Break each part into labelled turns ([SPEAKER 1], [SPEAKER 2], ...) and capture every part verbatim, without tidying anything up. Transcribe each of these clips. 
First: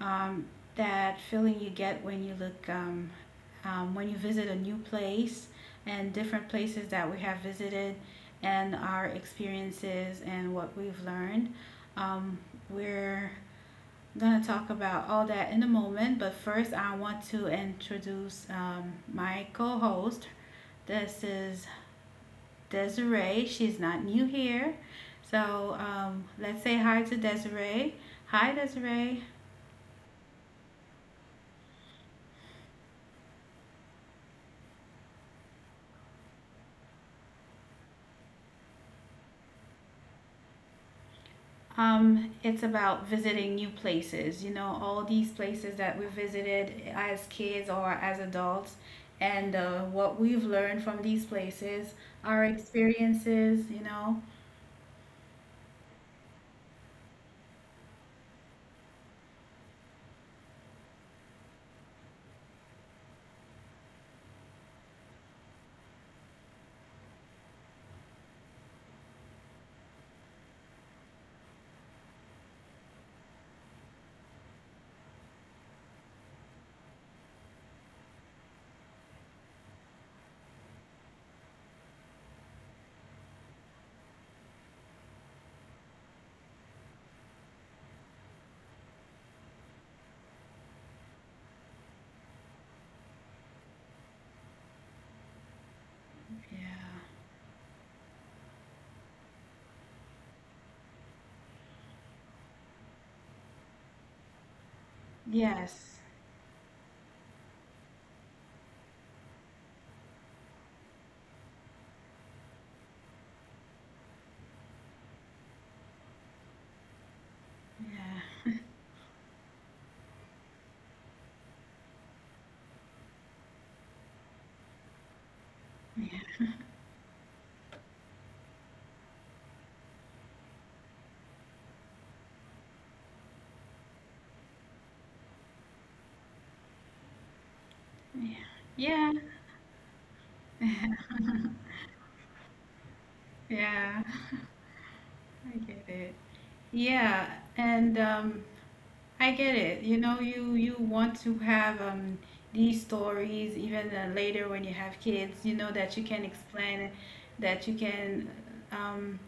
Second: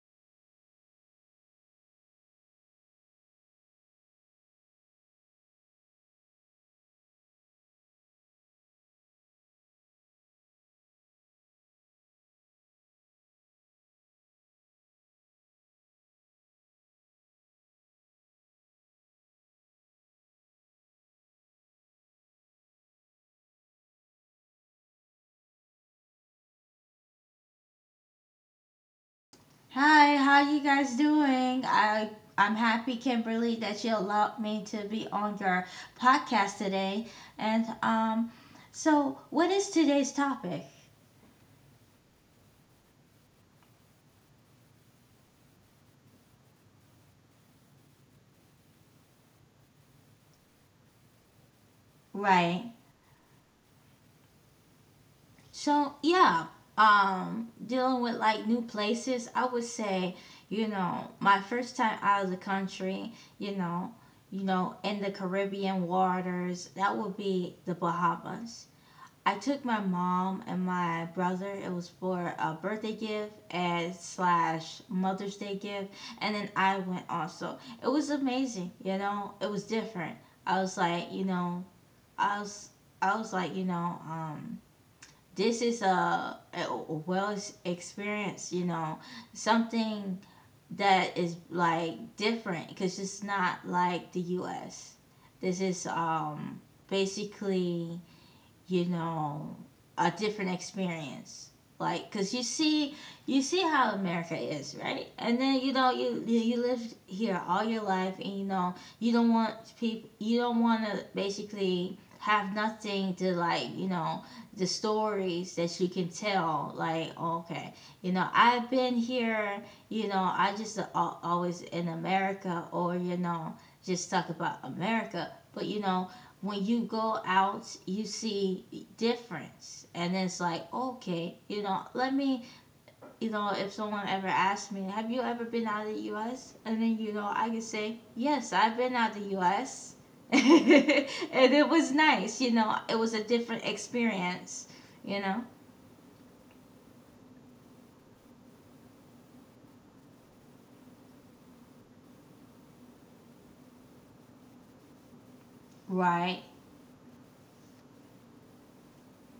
[SPEAKER 1] um, that feeling you get when you look, um, um, when you visit a new place and different places that we have visited and our experiences and what we've learned. Um, we're going to talk about all that in a moment, but first I want to introduce um, my co host. This is Desiree. She's not new here. So um, let's say hi to Desiree. Hi, Desiree.
[SPEAKER 2] Hi, how you guys doing? I I'm happy, Kimberly, that you allowed me to be on your podcast today. And um, so what is today's topic?
[SPEAKER 1] Um, it's about visiting new places, you know, all these places that we visited as kids or as adults, and uh, what we've learned from these places, our
[SPEAKER 2] Right.
[SPEAKER 1] experiences, you know.
[SPEAKER 2] So yeah, um, dealing with like new places. I would say, you know, my first time out of the country, you know, you know, in the Caribbean waters, that would be the Bahamas. I took my mom and my brother. It was for a birthday gift and slash Mother's Day gift, and then I went also. It was amazing, you know. It was different. I was like, you know, I was, I was like, you know, um, this is a, a well experience, you know, something that is like different because it's not like the U S. This is um
[SPEAKER 1] Yeah.
[SPEAKER 2] basically, you know, a different experience. Like, cause you see, you see how America is, right? And then you know,
[SPEAKER 1] Yes.
[SPEAKER 2] you you live here all your life, and you know, you don't want people, you don't want to basically have nothing to like, you know, the stories that you can tell. Like, oh, okay, you know,
[SPEAKER 1] Yeah.
[SPEAKER 2] I've been here, you know, I just al- always in America, or you know, just talk about America, but you know when you go out, you see difference. And it's like, okay, you know, let me, you know, if someone ever asks me, have you ever been out of the U S? And then, you know, I can say,
[SPEAKER 1] Yeah.
[SPEAKER 2] yes, I've been out of
[SPEAKER 1] Yeah.
[SPEAKER 2] the
[SPEAKER 1] Yeah.
[SPEAKER 2] U S. And it was nice, you know, it was a different
[SPEAKER 1] Yeah.
[SPEAKER 2] experience, you know?
[SPEAKER 1] I get it. Yeah, and um, I get it. You know, you you want to have um these stories even uh, later when you have kids. You know that you can
[SPEAKER 2] Right.
[SPEAKER 1] explain, that you can um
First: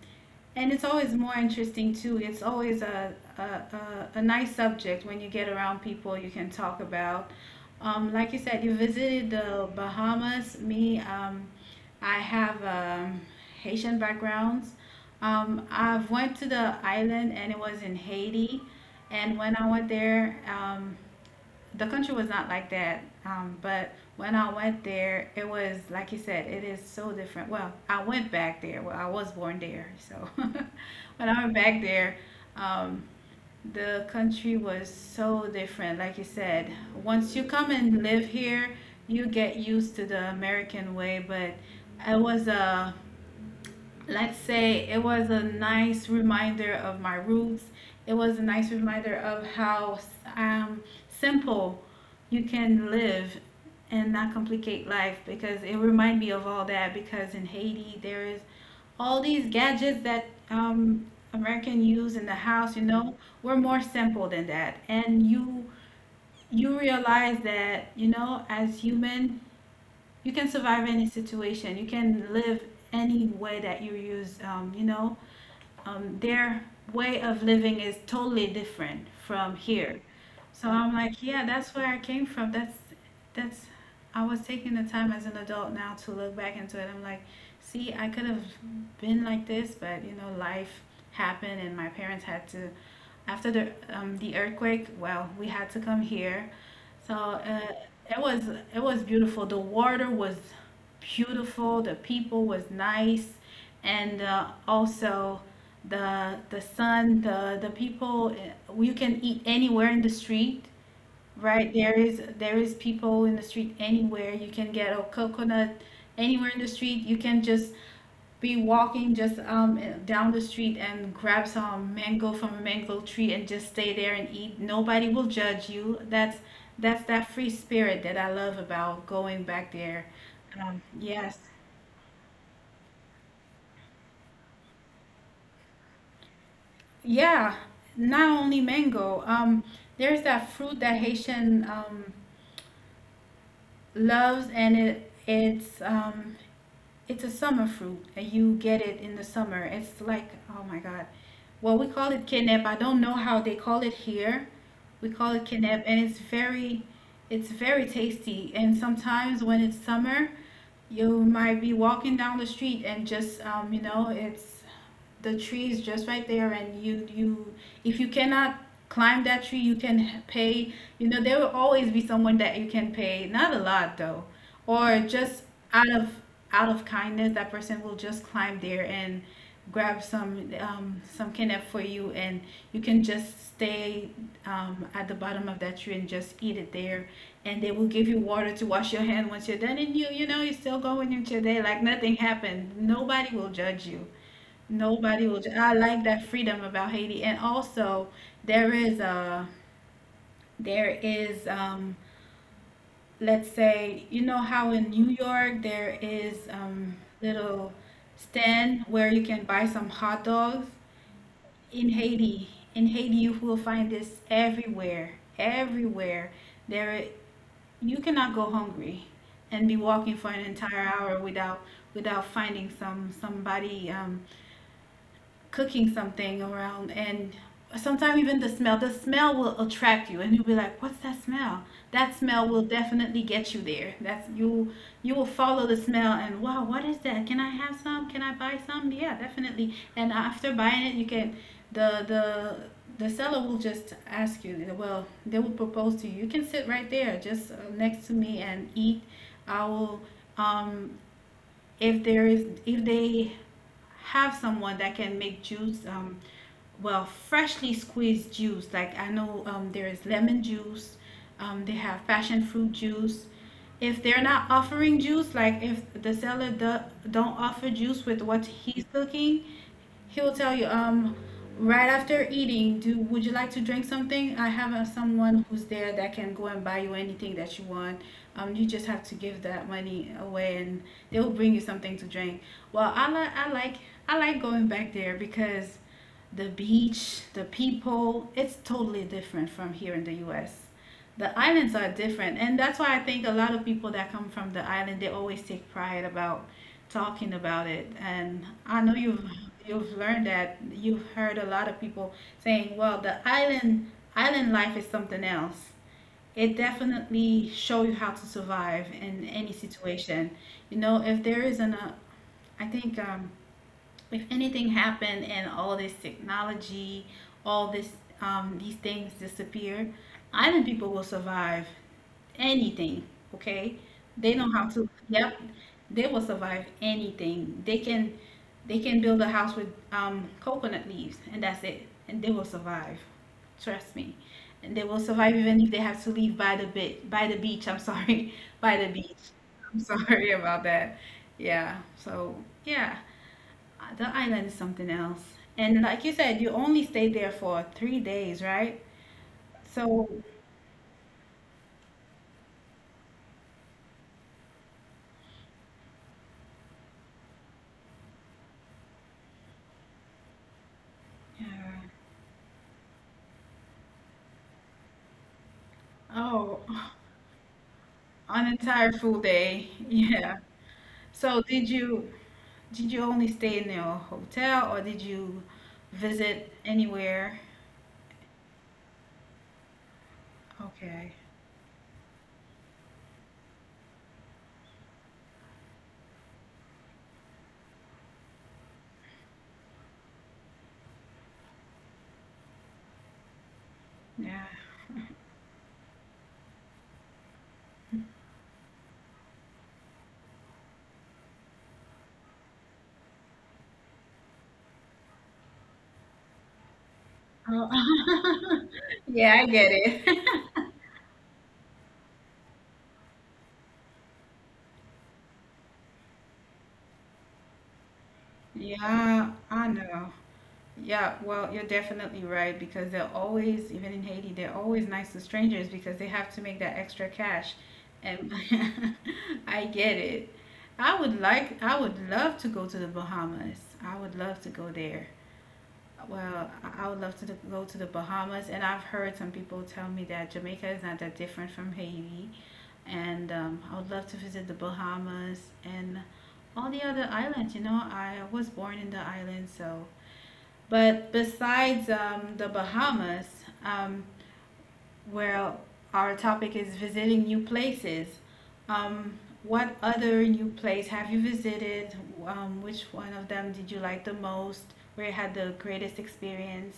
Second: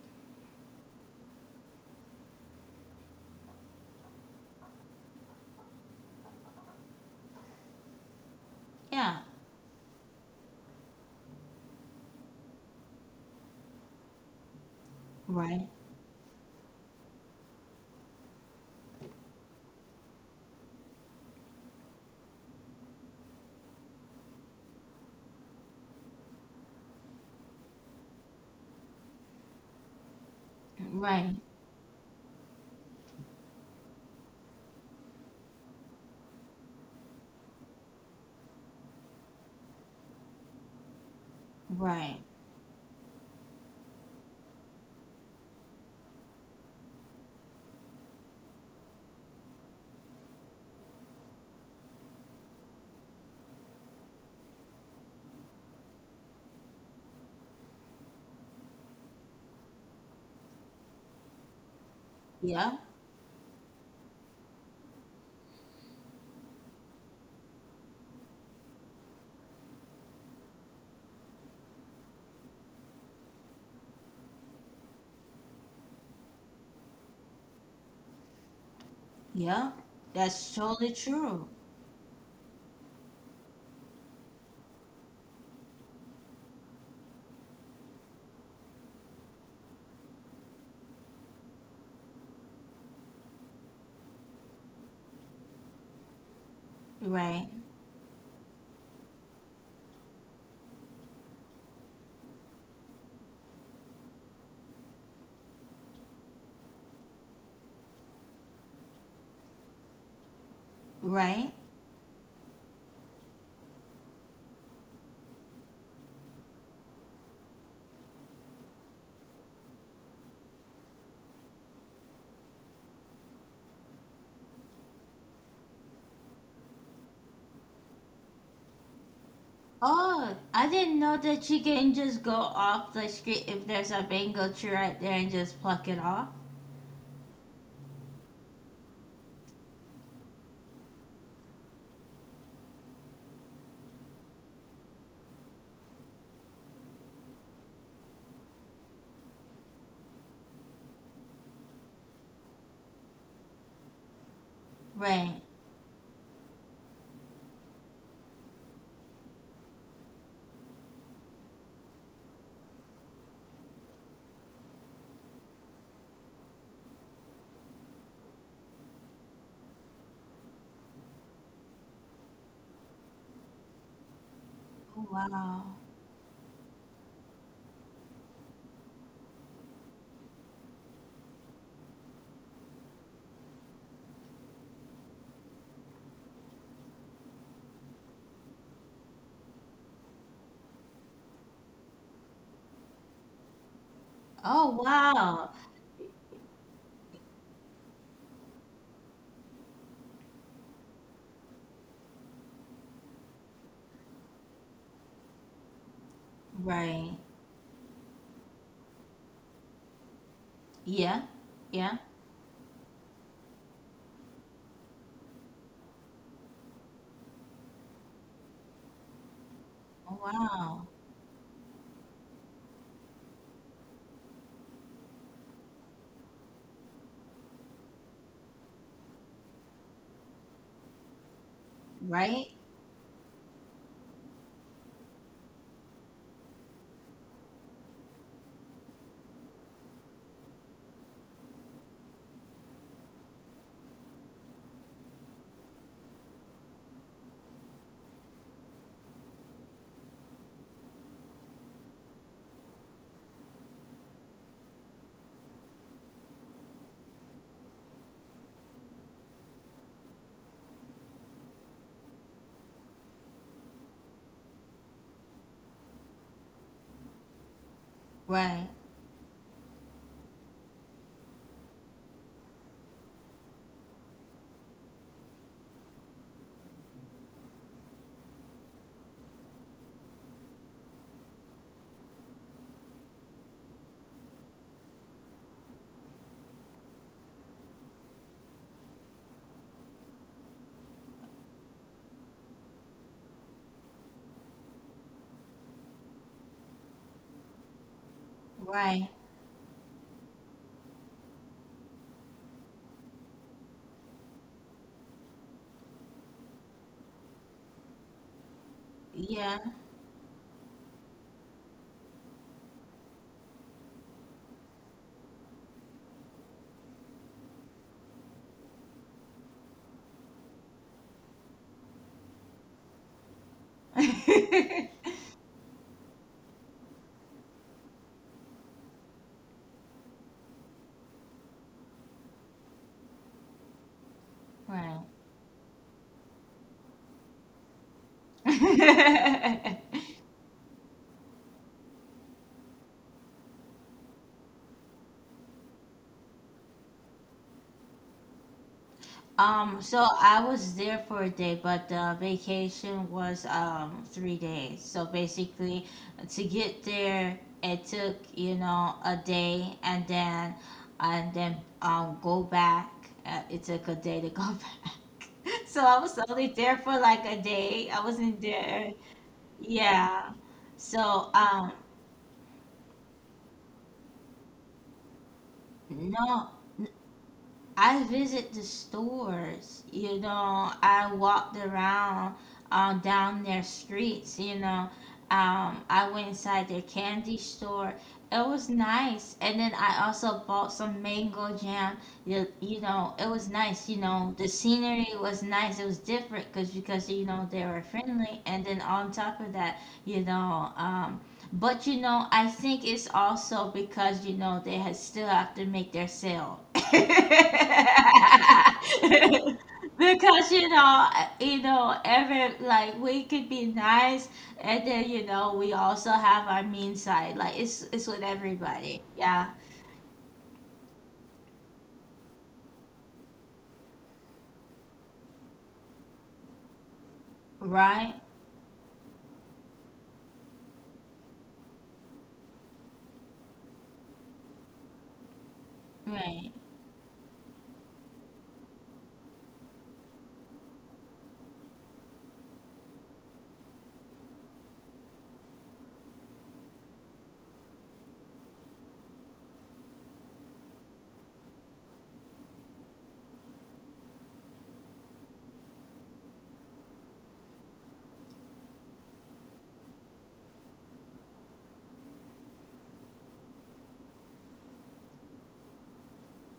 [SPEAKER 1] and it's always more interesting too. It's always a a, a, a nice subject when you get around people you can talk about. Um, like you said, you
[SPEAKER 2] Yeah.
[SPEAKER 1] visited the Bahamas. Me, um, I have um, Haitian backgrounds. Um,
[SPEAKER 2] Right.
[SPEAKER 1] I've went to the island and it was in Haiti. And when I went there, um, the country was not like that. Um, but when I went there, it was like you said, it is so different. Well, I went back there. Well, I was born there, so when I
[SPEAKER 2] Right.
[SPEAKER 1] went back there, um, the country was so different. Like you said, once you come and live here, you get used to the American way. But it
[SPEAKER 2] Right.
[SPEAKER 1] was a let's say it was a nice reminder of my roots. It was a nice reminder of how um, simple you can live and not complicate life because it reminded me of all that because in Haiti there is all these gadgets that um, American use in the house, you
[SPEAKER 2] Yeah.
[SPEAKER 1] know, we're more simple than that. And you you realize that, you know, as human, you can survive any situation. You can live any way that you use. Um, you know, um, their way of living is totally different from
[SPEAKER 2] Yeah.
[SPEAKER 1] here. So
[SPEAKER 2] That's
[SPEAKER 1] I'm
[SPEAKER 2] totally
[SPEAKER 1] like, yeah,
[SPEAKER 2] true.
[SPEAKER 1] that's where I came from. That's that's. I was taking the time as an adult now to look back into it. I'm like, see, I could have been like this, but you know, life happened, and my parents had to. After the um, the earthquake, well, we had to come here so
[SPEAKER 2] Right.
[SPEAKER 1] uh, it was it was beautiful. The water was beautiful. The people was nice, and uh, also the the sun. The the people. uh, You can eat anywhere in the street,
[SPEAKER 2] Right.
[SPEAKER 1] right? There is there is people in the street anywhere. You can get a coconut anywhere in the street. You can just be walking just um, down the street and grab some mango from a mango tree and just stay there and eat. Nobody will judge you. That's that's that free spirit that I love about going back there.
[SPEAKER 2] Oh, I
[SPEAKER 1] Um,
[SPEAKER 2] didn't know
[SPEAKER 1] yes,
[SPEAKER 2] that you can just go off the street if there's a mango tree right there and just pluck it off.
[SPEAKER 1] yeah. Not only mango. Um, there's that fruit that Haitian um, loves, and it it's um, It's a summer fruit, and you get it in the summer. It's like, oh my God. Well, we call it kenep. I don't know how they call it here. We call it
[SPEAKER 2] Right.
[SPEAKER 1] kenep, and it's very, it's very tasty. And sometimes when it's summer, you might be walking down the street and just, um, you know, it's the tree is just right there and you you if you cannot climb that tree you can pay you know there will always be someone that you can pay not a lot though or
[SPEAKER 2] Oh,
[SPEAKER 1] just
[SPEAKER 2] wow.
[SPEAKER 1] out of out of kindness that person will just climb there and grab some um, some kennel for you and you can just stay um, at the bottom of that tree and just eat it there, and they will give you water to wash your hand once you're done, and you you know you still go in with your day like nothing happened. Nobody will judge you.
[SPEAKER 2] Oh,
[SPEAKER 1] Nobody will. ju-
[SPEAKER 2] wow.
[SPEAKER 1] I like that freedom about Haiti, and also there is a there is um let's say you know how in New York there is um
[SPEAKER 2] Right.
[SPEAKER 1] little stand where you can buy some hot dogs.
[SPEAKER 2] Yeah.
[SPEAKER 1] In
[SPEAKER 2] Yeah.
[SPEAKER 1] Haiti, in Haiti you will find this everywhere, everywhere. There you cannot go hungry and be walking for
[SPEAKER 2] Oh,
[SPEAKER 1] an entire
[SPEAKER 2] wow.
[SPEAKER 1] hour without without finding some somebody um cooking something around, and sometimes even the smell the smell will attract you and you'll be like what's that smell. That smell will
[SPEAKER 2] Right.
[SPEAKER 1] definitely get you there. That's you You will follow the smell and wow what is that, can I have some, can I buy some, yeah definitely. And after buying it you can the the the seller will just ask you, well they will propose to you, you can sit right there just uh, next to me and eat. I will um if there is if they have someone that can make juice um well freshly squeezed juice, like I know um, there is lemon juice, um, they have passion fruit juice. If they're not offering juice, like if the seller do, don't offer juice with what he's
[SPEAKER 2] Right.
[SPEAKER 1] cooking, he will tell you, um, right after eating, do would you like to drink something? I have uh, someone who's there that can go and buy you anything that you want. Um, you just have to give that money away, and they will bring you something to drink. Well, I like I like I like going back there because the beach, the people, it's totally different from here in the U S. The islands are different, and that's why I think a lot of people that come from the island they always take pride about talking about it, and I know
[SPEAKER 2] Right.
[SPEAKER 1] you've you've learned that, you've heard a lot of people saying well the island, island life is something else. It definitely show you how to survive in any
[SPEAKER 2] Yeah.
[SPEAKER 1] situation. You know if there isn't a I think um, if anything happened and all this technology, all this um, these things disappear, island people will survive anything, okay? They know how to, yep, they will survive anything. They can they can build a house with um, coconut leaves and that's it. And they will survive. Trust me. And they will
[SPEAKER 2] Right.
[SPEAKER 1] survive even if they have to leave by the bit by the beach, I'm sorry. By the beach. I'm sorry about that. Yeah. So yeah. Uh, the island is something else. And like you said, you only stayed there for three days, right?
[SPEAKER 2] Um,
[SPEAKER 1] So
[SPEAKER 2] so I was there for a day, but the vacation was um three days. So basically, to get there, it took, you know, a day and then and
[SPEAKER 1] yeah.
[SPEAKER 2] then um go back. Uh, it took a day to go back. So I was
[SPEAKER 1] Oh,
[SPEAKER 2] only there for like a day. I
[SPEAKER 1] an
[SPEAKER 2] wasn't
[SPEAKER 1] entire
[SPEAKER 2] there.
[SPEAKER 1] full day. Yeah.
[SPEAKER 2] Yeah.
[SPEAKER 1] So
[SPEAKER 2] So
[SPEAKER 1] did
[SPEAKER 2] um
[SPEAKER 1] you did you only stay in a hotel or did you visit
[SPEAKER 2] no.
[SPEAKER 1] anywhere?
[SPEAKER 2] I visit the stores, you know,
[SPEAKER 1] Okay.
[SPEAKER 2] I walked around uh, down their streets, you know. Um, I went inside their candy store. It was nice. And then I also bought some mango jam. You, you know, it was nice, you
[SPEAKER 1] Yeah.
[SPEAKER 2] know. The scenery was nice. It was different cause, because, you know, they were friendly. And then on top of that, you know, um, but you know, I think it's also because you know they has still have to make their sale. Because
[SPEAKER 1] Oh. Yeah, I get it.
[SPEAKER 2] you know, uh, you know, every like we could be nice, and then you know we also have our mean side. Like it's it's with everybody.
[SPEAKER 1] Yeah,
[SPEAKER 2] Yeah.
[SPEAKER 1] I know. Yeah, well, you're definitely right because they're always, even in Haiti, they're always nice to strangers because they have to make that extra cash.
[SPEAKER 2] Right.
[SPEAKER 1] And I get it. I would like, I would love to go to the Bahamas. I would love to go there. Well,
[SPEAKER 2] Right.
[SPEAKER 1] I would love to go to the Bahamas, and I've heard some people tell me that Jamaica is not that different from Haiti, and um, I would love to visit the Bahamas and all the other islands. You know, I was born in the island, so. But besides um, the Bahamas, um, where our topic is visiting new places, um, what other new place have you visited? Um, which one of them did you like the most? Where you had the greatest experience?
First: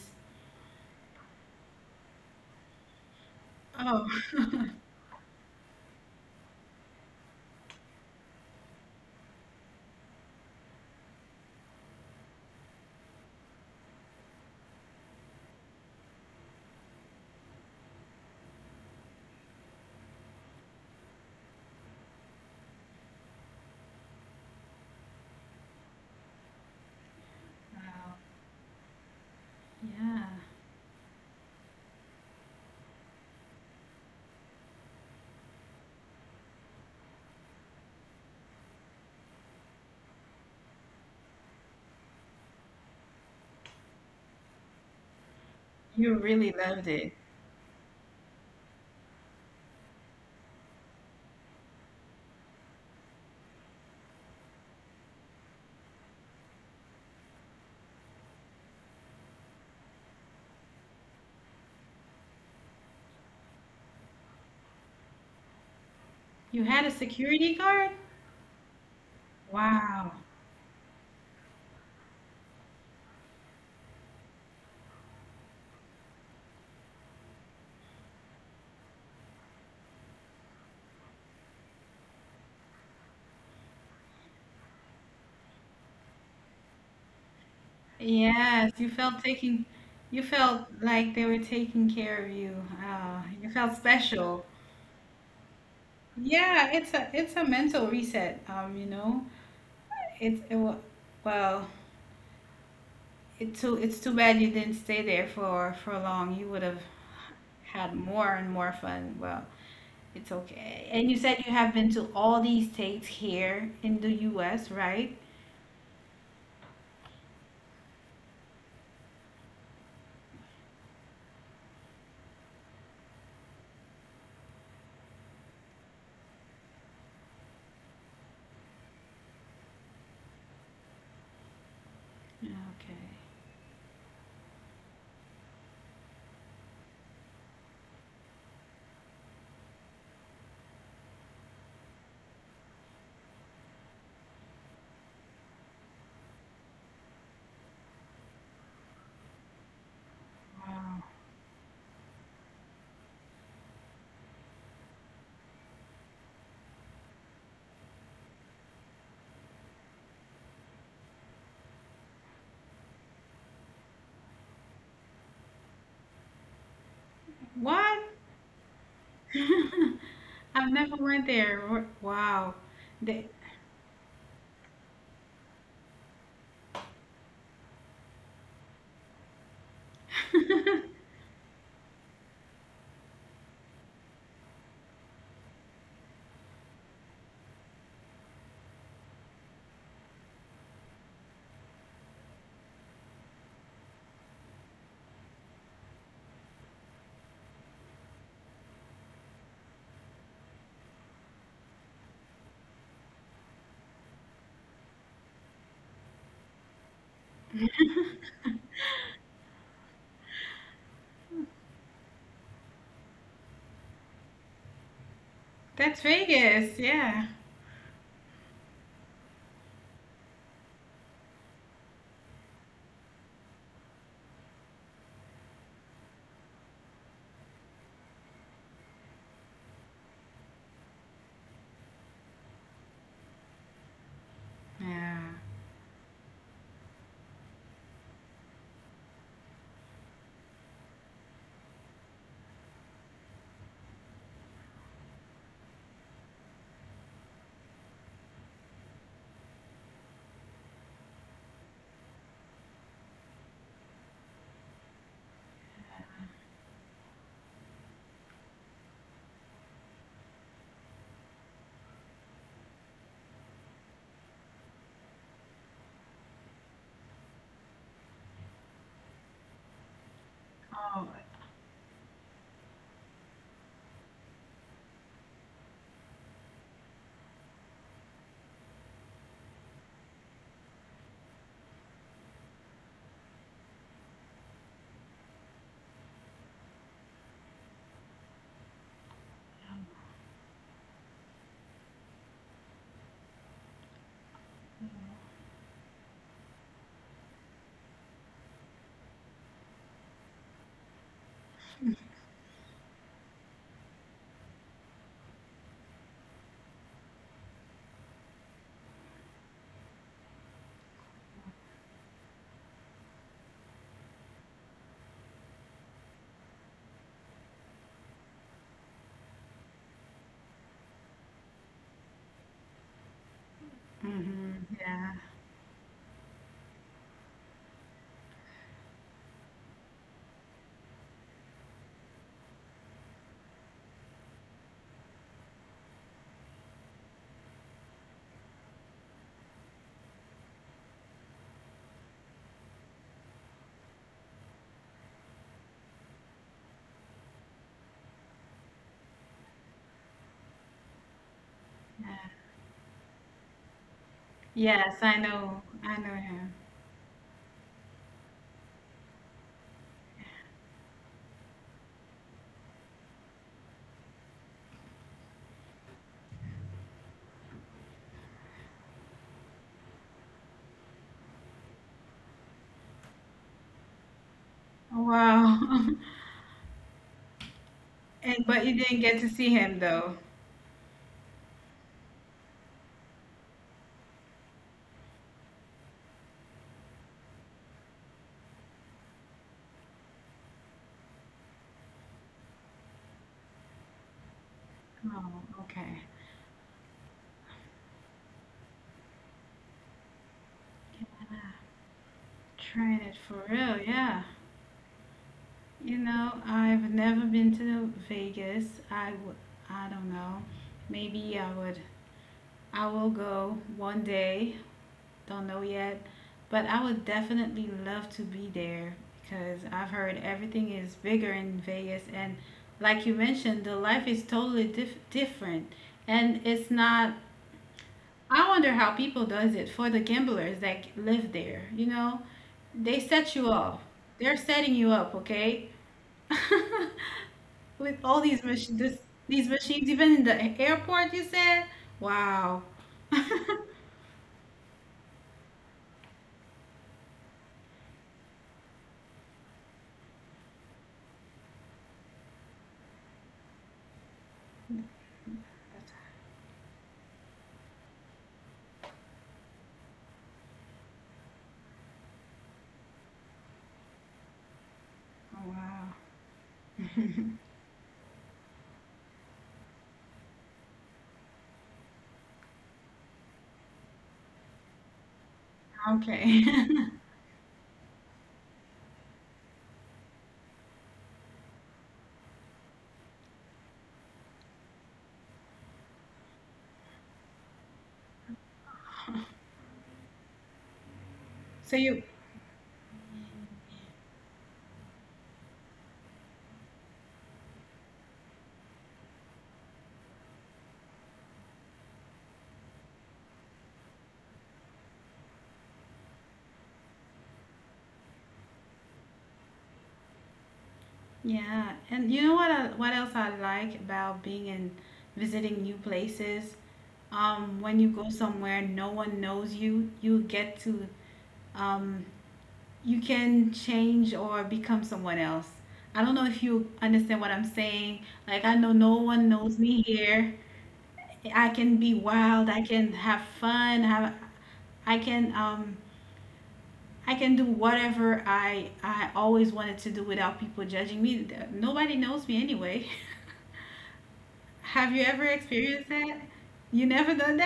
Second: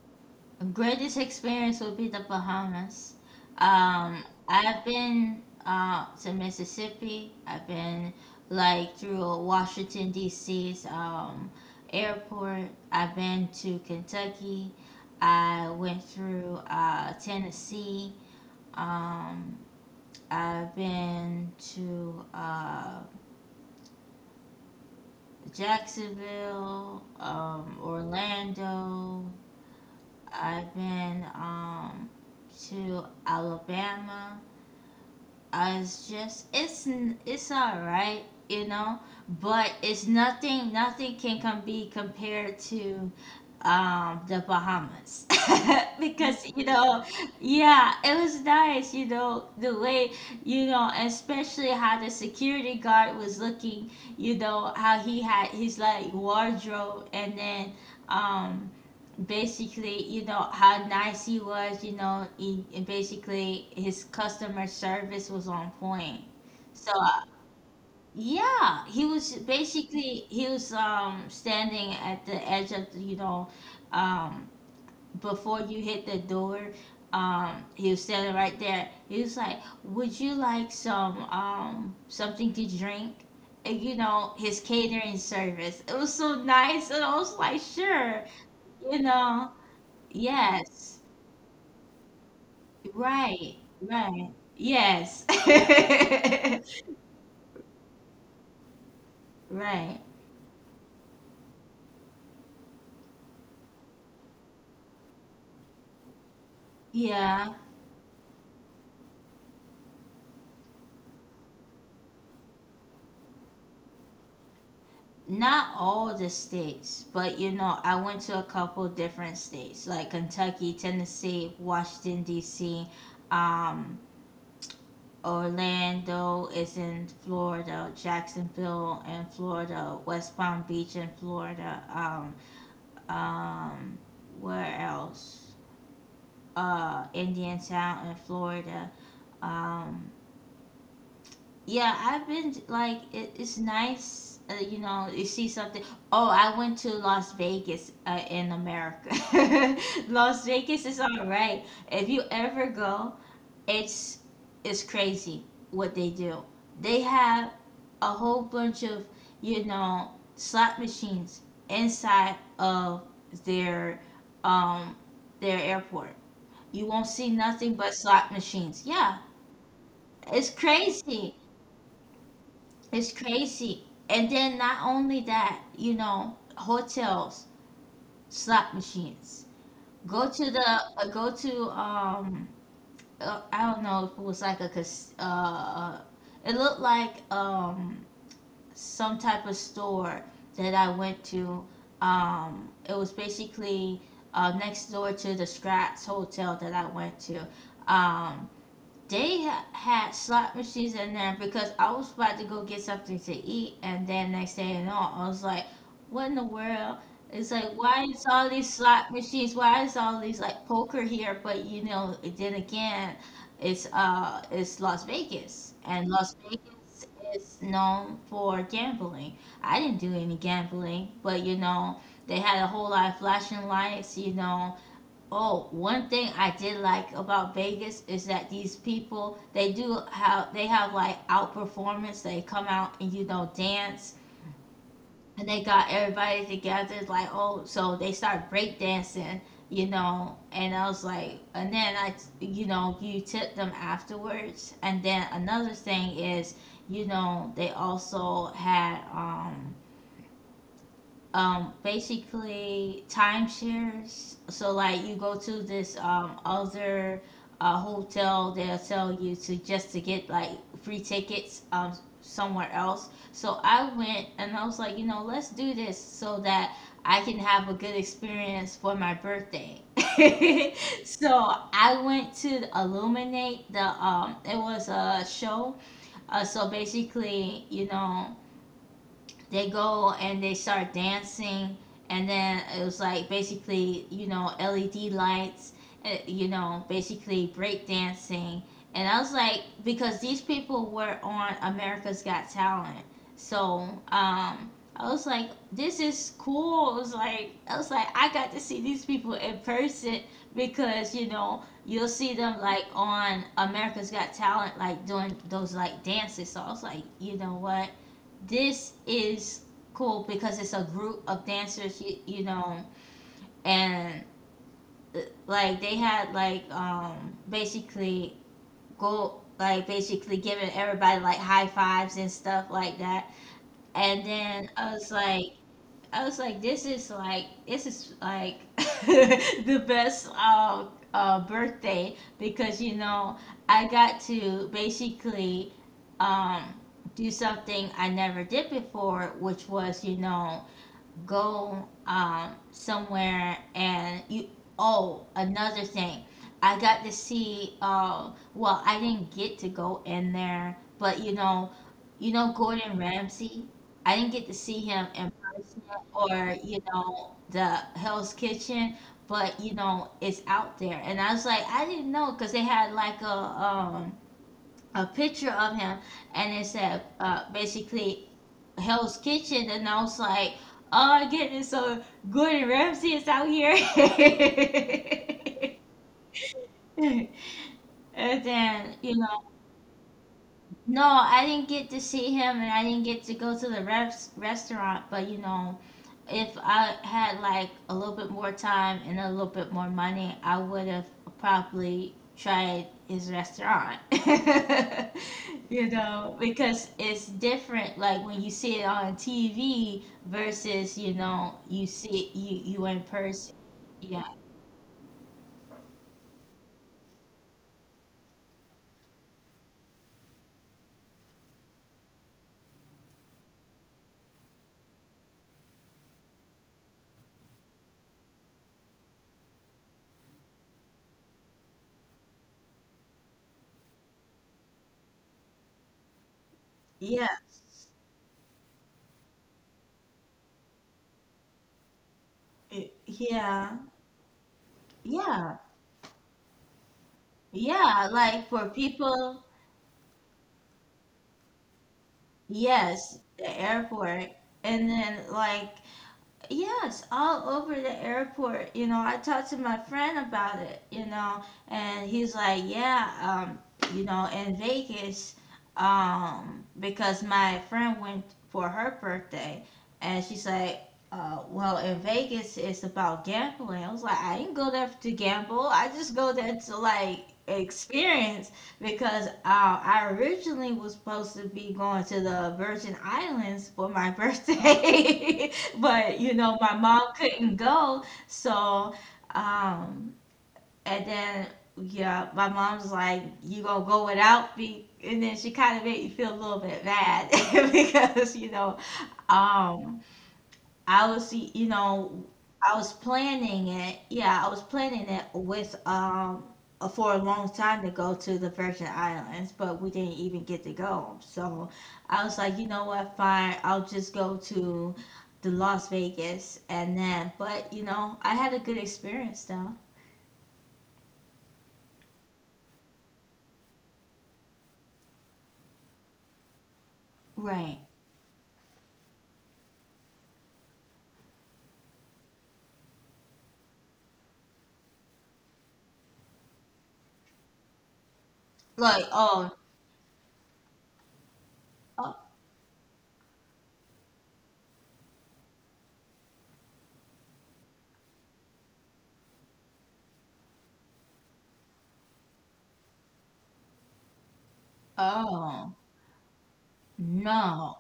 [SPEAKER 2] Greatest experience would be the Bahamas.
[SPEAKER 1] Oh,
[SPEAKER 2] Um, I've been uh, to Mississippi. I've been like through Washington D C's um, airport. I've been to Kentucky. I went through uh, Tennessee. Um, I've been to uh, Jacksonville, um,
[SPEAKER 1] wow.
[SPEAKER 2] Orlando,
[SPEAKER 1] Yeah.
[SPEAKER 2] I've been um to Alabama. I was just it's it's all right, you know, but it's nothing. Nothing can com- be compared to um the Bahamas.
[SPEAKER 1] You really
[SPEAKER 2] Because you
[SPEAKER 1] loved
[SPEAKER 2] know,
[SPEAKER 1] it.
[SPEAKER 2] yeah, it was nice, you know, the way, you know, especially how the security guard was looking, you know, how he had his like wardrobe, and then um basically, you know, how nice he was, you know, he, and basically his customer service was on point.
[SPEAKER 1] You had a
[SPEAKER 2] So, uh,
[SPEAKER 1] security guard?
[SPEAKER 2] yeah, he was
[SPEAKER 1] Wow.
[SPEAKER 2] basically, he was um standing at the edge of, the, you know, um before you hit the door, um he was standing right there. He was like, "Would you like some um something to drink?" And, you know, his catering service. It was so nice, and I was like, "Sure."
[SPEAKER 1] Yes, you
[SPEAKER 2] You
[SPEAKER 1] felt
[SPEAKER 2] know,
[SPEAKER 1] taking, you felt
[SPEAKER 2] yes.
[SPEAKER 1] like they were taking care of you. Uh, you
[SPEAKER 2] Right.
[SPEAKER 1] felt
[SPEAKER 2] Right.
[SPEAKER 1] special.
[SPEAKER 2] Yes.
[SPEAKER 1] Yeah, it's a it's a mental reset, um, you know.
[SPEAKER 2] Right.
[SPEAKER 1] It's it, wa- well, it too it's too bad you didn't stay there for for long. You would have
[SPEAKER 2] Yeah.
[SPEAKER 1] had more and more fun. Well, it's okay. And you said you have been to all these states here in the U S, right?
[SPEAKER 2] Not all the states, but you know, I went to a couple different states like Kentucky, Tennessee, Washington, D C, um, Orlando is in Florida, Jacksonville in Florida, West Palm Beach in Florida, um,
[SPEAKER 1] Okay.
[SPEAKER 2] um, where else? Uh, Indiantown in Florida, um, yeah, I've been like it, it's nice, uh, you know, you see something. Oh, I went to Las Vegas uh, in America. Las Vegas is
[SPEAKER 1] Wow.
[SPEAKER 2] all right. If you ever go, it's it's crazy what they do. They have a whole bunch of, you know, slot machines inside of their um their airport. You won't see nothing
[SPEAKER 1] What?
[SPEAKER 2] but slot machines. Yeah, it's
[SPEAKER 1] I've never went
[SPEAKER 2] crazy.
[SPEAKER 1] there. Wh- Wow.
[SPEAKER 2] It's
[SPEAKER 1] They-
[SPEAKER 2] crazy. And then not only that, you know, hotels, slot machines. Go to the uh, Go to um uh, I don't know if it was like a cas- uh uh, it looked like um some type of store that I went to. Um it was basically uh next door to the Scratch Hotel that I went to. Um they ha- had slot machines in there because I was about to go get something to eat, and then next day and all, I was like, "What in the world?" It's like, why is all these slot machines? Why is all these like poker here? But you know, then again, it's uh, it's Las Vegas,
[SPEAKER 1] That's
[SPEAKER 2] and Las
[SPEAKER 1] Vegas.
[SPEAKER 2] Vegas
[SPEAKER 1] Yeah.
[SPEAKER 2] is known for gambling. I didn't do any gambling, but you know, they had a whole lot of flashing lights. You know, oh, one thing I did like about Vegas is that these people they do how they have like outperformance. They come out and you know dance,
[SPEAKER 1] Yeah.
[SPEAKER 2] and they got everybody together. It's like oh, so they start break dancing, you know. And I was like, and then I, you know, you tip them afterwards. And then another thing is, you know, they also had um um basically timeshares, so like you go to this um other uh, hotel they'll tell you to just to get like free tickets um somewhere else. So I went and I was like, you know, let's do this so that I can have a good experience for my birthday.
[SPEAKER 1] Oh.
[SPEAKER 2] So I went to illuminate the um it was a show. Uh, so basically, you know, they go and they start dancing, and then it was like basically, you know, LED lights, uh, you know, basically break dancing. And I was like Because these people were on America's Got Talent. so um I was like, this is cool. it was like I was like I got to see these people in person, because you know you'll see them like on America's Got Talent like doing those like dances. So I was like, you know what, this is cool because it's a group of dancers, you, you know, and uh, like they had like um basically go like basically giving everybody like high fives and stuff like that. And
[SPEAKER 1] Mm.
[SPEAKER 2] then I
[SPEAKER 1] hmm
[SPEAKER 2] was
[SPEAKER 1] Yeah.
[SPEAKER 2] like, I was like, this is like this is like the best uh, uh, birthday, because you know I got to basically um, do something I never did before, which was you know go um somewhere and you oh another thing I got to see uh well I didn't get to go in there, but you know, you know, Gordon Ramsay. I didn't get to see him in
[SPEAKER 1] Yes, I
[SPEAKER 2] person,
[SPEAKER 1] know. I know
[SPEAKER 2] or you
[SPEAKER 1] him.
[SPEAKER 2] know the Hell's Kitchen, but you know it's out there. And I was like, I didn't know, because they had like a um a picture of him, and it said uh basically Hell's Kitchen, and I was like, oh my goodness, so Gordon Ramsay is out here.
[SPEAKER 1] Oh, wow.
[SPEAKER 2] And
[SPEAKER 1] And
[SPEAKER 2] then,
[SPEAKER 1] but
[SPEAKER 2] you
[SPEAKER 1] you
[SPEAKER 2] know.
[SPEAKER 1] didn't get to see him though.
[SPEAKER 2] No, I didn't get to see him, and I didn't get to go to the refs restaurant. But you know, if I had like a little bit more time and a little bit more money, I would have probably tried his restaurant.
[SPEAKER 1] Oh,
[SPEAKER 2] You know,
[SPEAKER 1] okay.
[SPEAKER 2] because it's different. Like when you see it on T V versus you know you see it, you you in
[SPEAKER 1] Trying
[SPEAKER 2] person.
[SPEAKER 1] it for
[SPEAKER 2] Yeah.
[SPEAKER 1] real, yeah. You know, I've never been to Vegas. I w- I don't know. Maybe I would. I will go one day. Don't know yet, but I would definitely love to be there because I've heard everything is bigger in Vegas and like you mentioned, the life is totally dif- different and it's
[SPEAKER 2] Yes.
[SPEAKER 1] not I wonder how people does it for the gamblers that live there, you know? They
[SPEAKER 2] Yeah.
[SPEAKER 1] set you up. They're setting you
[SPEAKER 2] Yeah.
[SPEAKER 1] up, okay?
[SPEAKER 2] Yeah. Like
[SPEAKER 1] With
[SPEAKER 2] for
[SPEAKER 1] all these
[SPEAKER 2] people.
[SPEAKER 1] machines, this, these machines, even in the airport, you said?
[SPEAKER 2] Yes,
[SPEAKER 1] Wow.
[SPEAKER 2] the airport. And then, like, yes, all over the airport. You know, I talked to my friend about it, you know, and he's like, yeah, um, you know, in Vegas, um, because my friend went for her birthday, and she's like, uh, well, in Vegas, it's about gambling. I was like, I didn't go there to gamble. I
[SPEAKER 1] Oh,
[SPEAKER 2] just go
[SPEAKER 1] wow.
[SPEAKER 2] there to, like, experience, because uh, I originally was supposed to be going to the Virgin Islands for my birthday, but you know my mom
[SPEAKER 1] Okay.
[SPEAKER 2] couldn't go, so um, and then yeah, my mom's like, "You gonna go without me?" And then she kind of made me feel a little bit bad. Because you know um I was, y- you know,
[SPEAKER 1] So you,
[SPEAKER 2] I was planning it. Yeah, I was planning it with um uh, for a long time to go to the Virgin Islands, but we didn't even get to go. So I was like, you know what, fine, I'll just go to the Las Vegas and then. But you know, I had a good experience though.
[SPEAKER 1] yeah, and you know what I, what else I like about being in visiting new places?
[SPEAKER 2] Right.
[SPEAKER 1] Um, when you go somewhere, no one knows you. You get to, um, you can change or become someone else. I don't know if you understand what I'm saying. Like I
[SPEAKER 2] Like,
[SPEAKER 1] know no
[SPEAKER 2] oh,
[SPEAKER 1] one knows me here. I
[SPEAKER 2] oh,
[SPEAKER 1] can be wild. I can have fun. Have, I can um I can do whatever I I always wanted to do without people judging me. Nobody knows me anyway. Have you ever
[SPEAKER 2] oh,
[SPEAKER 1] experienced that? You never done
[SPEAKER 2] no,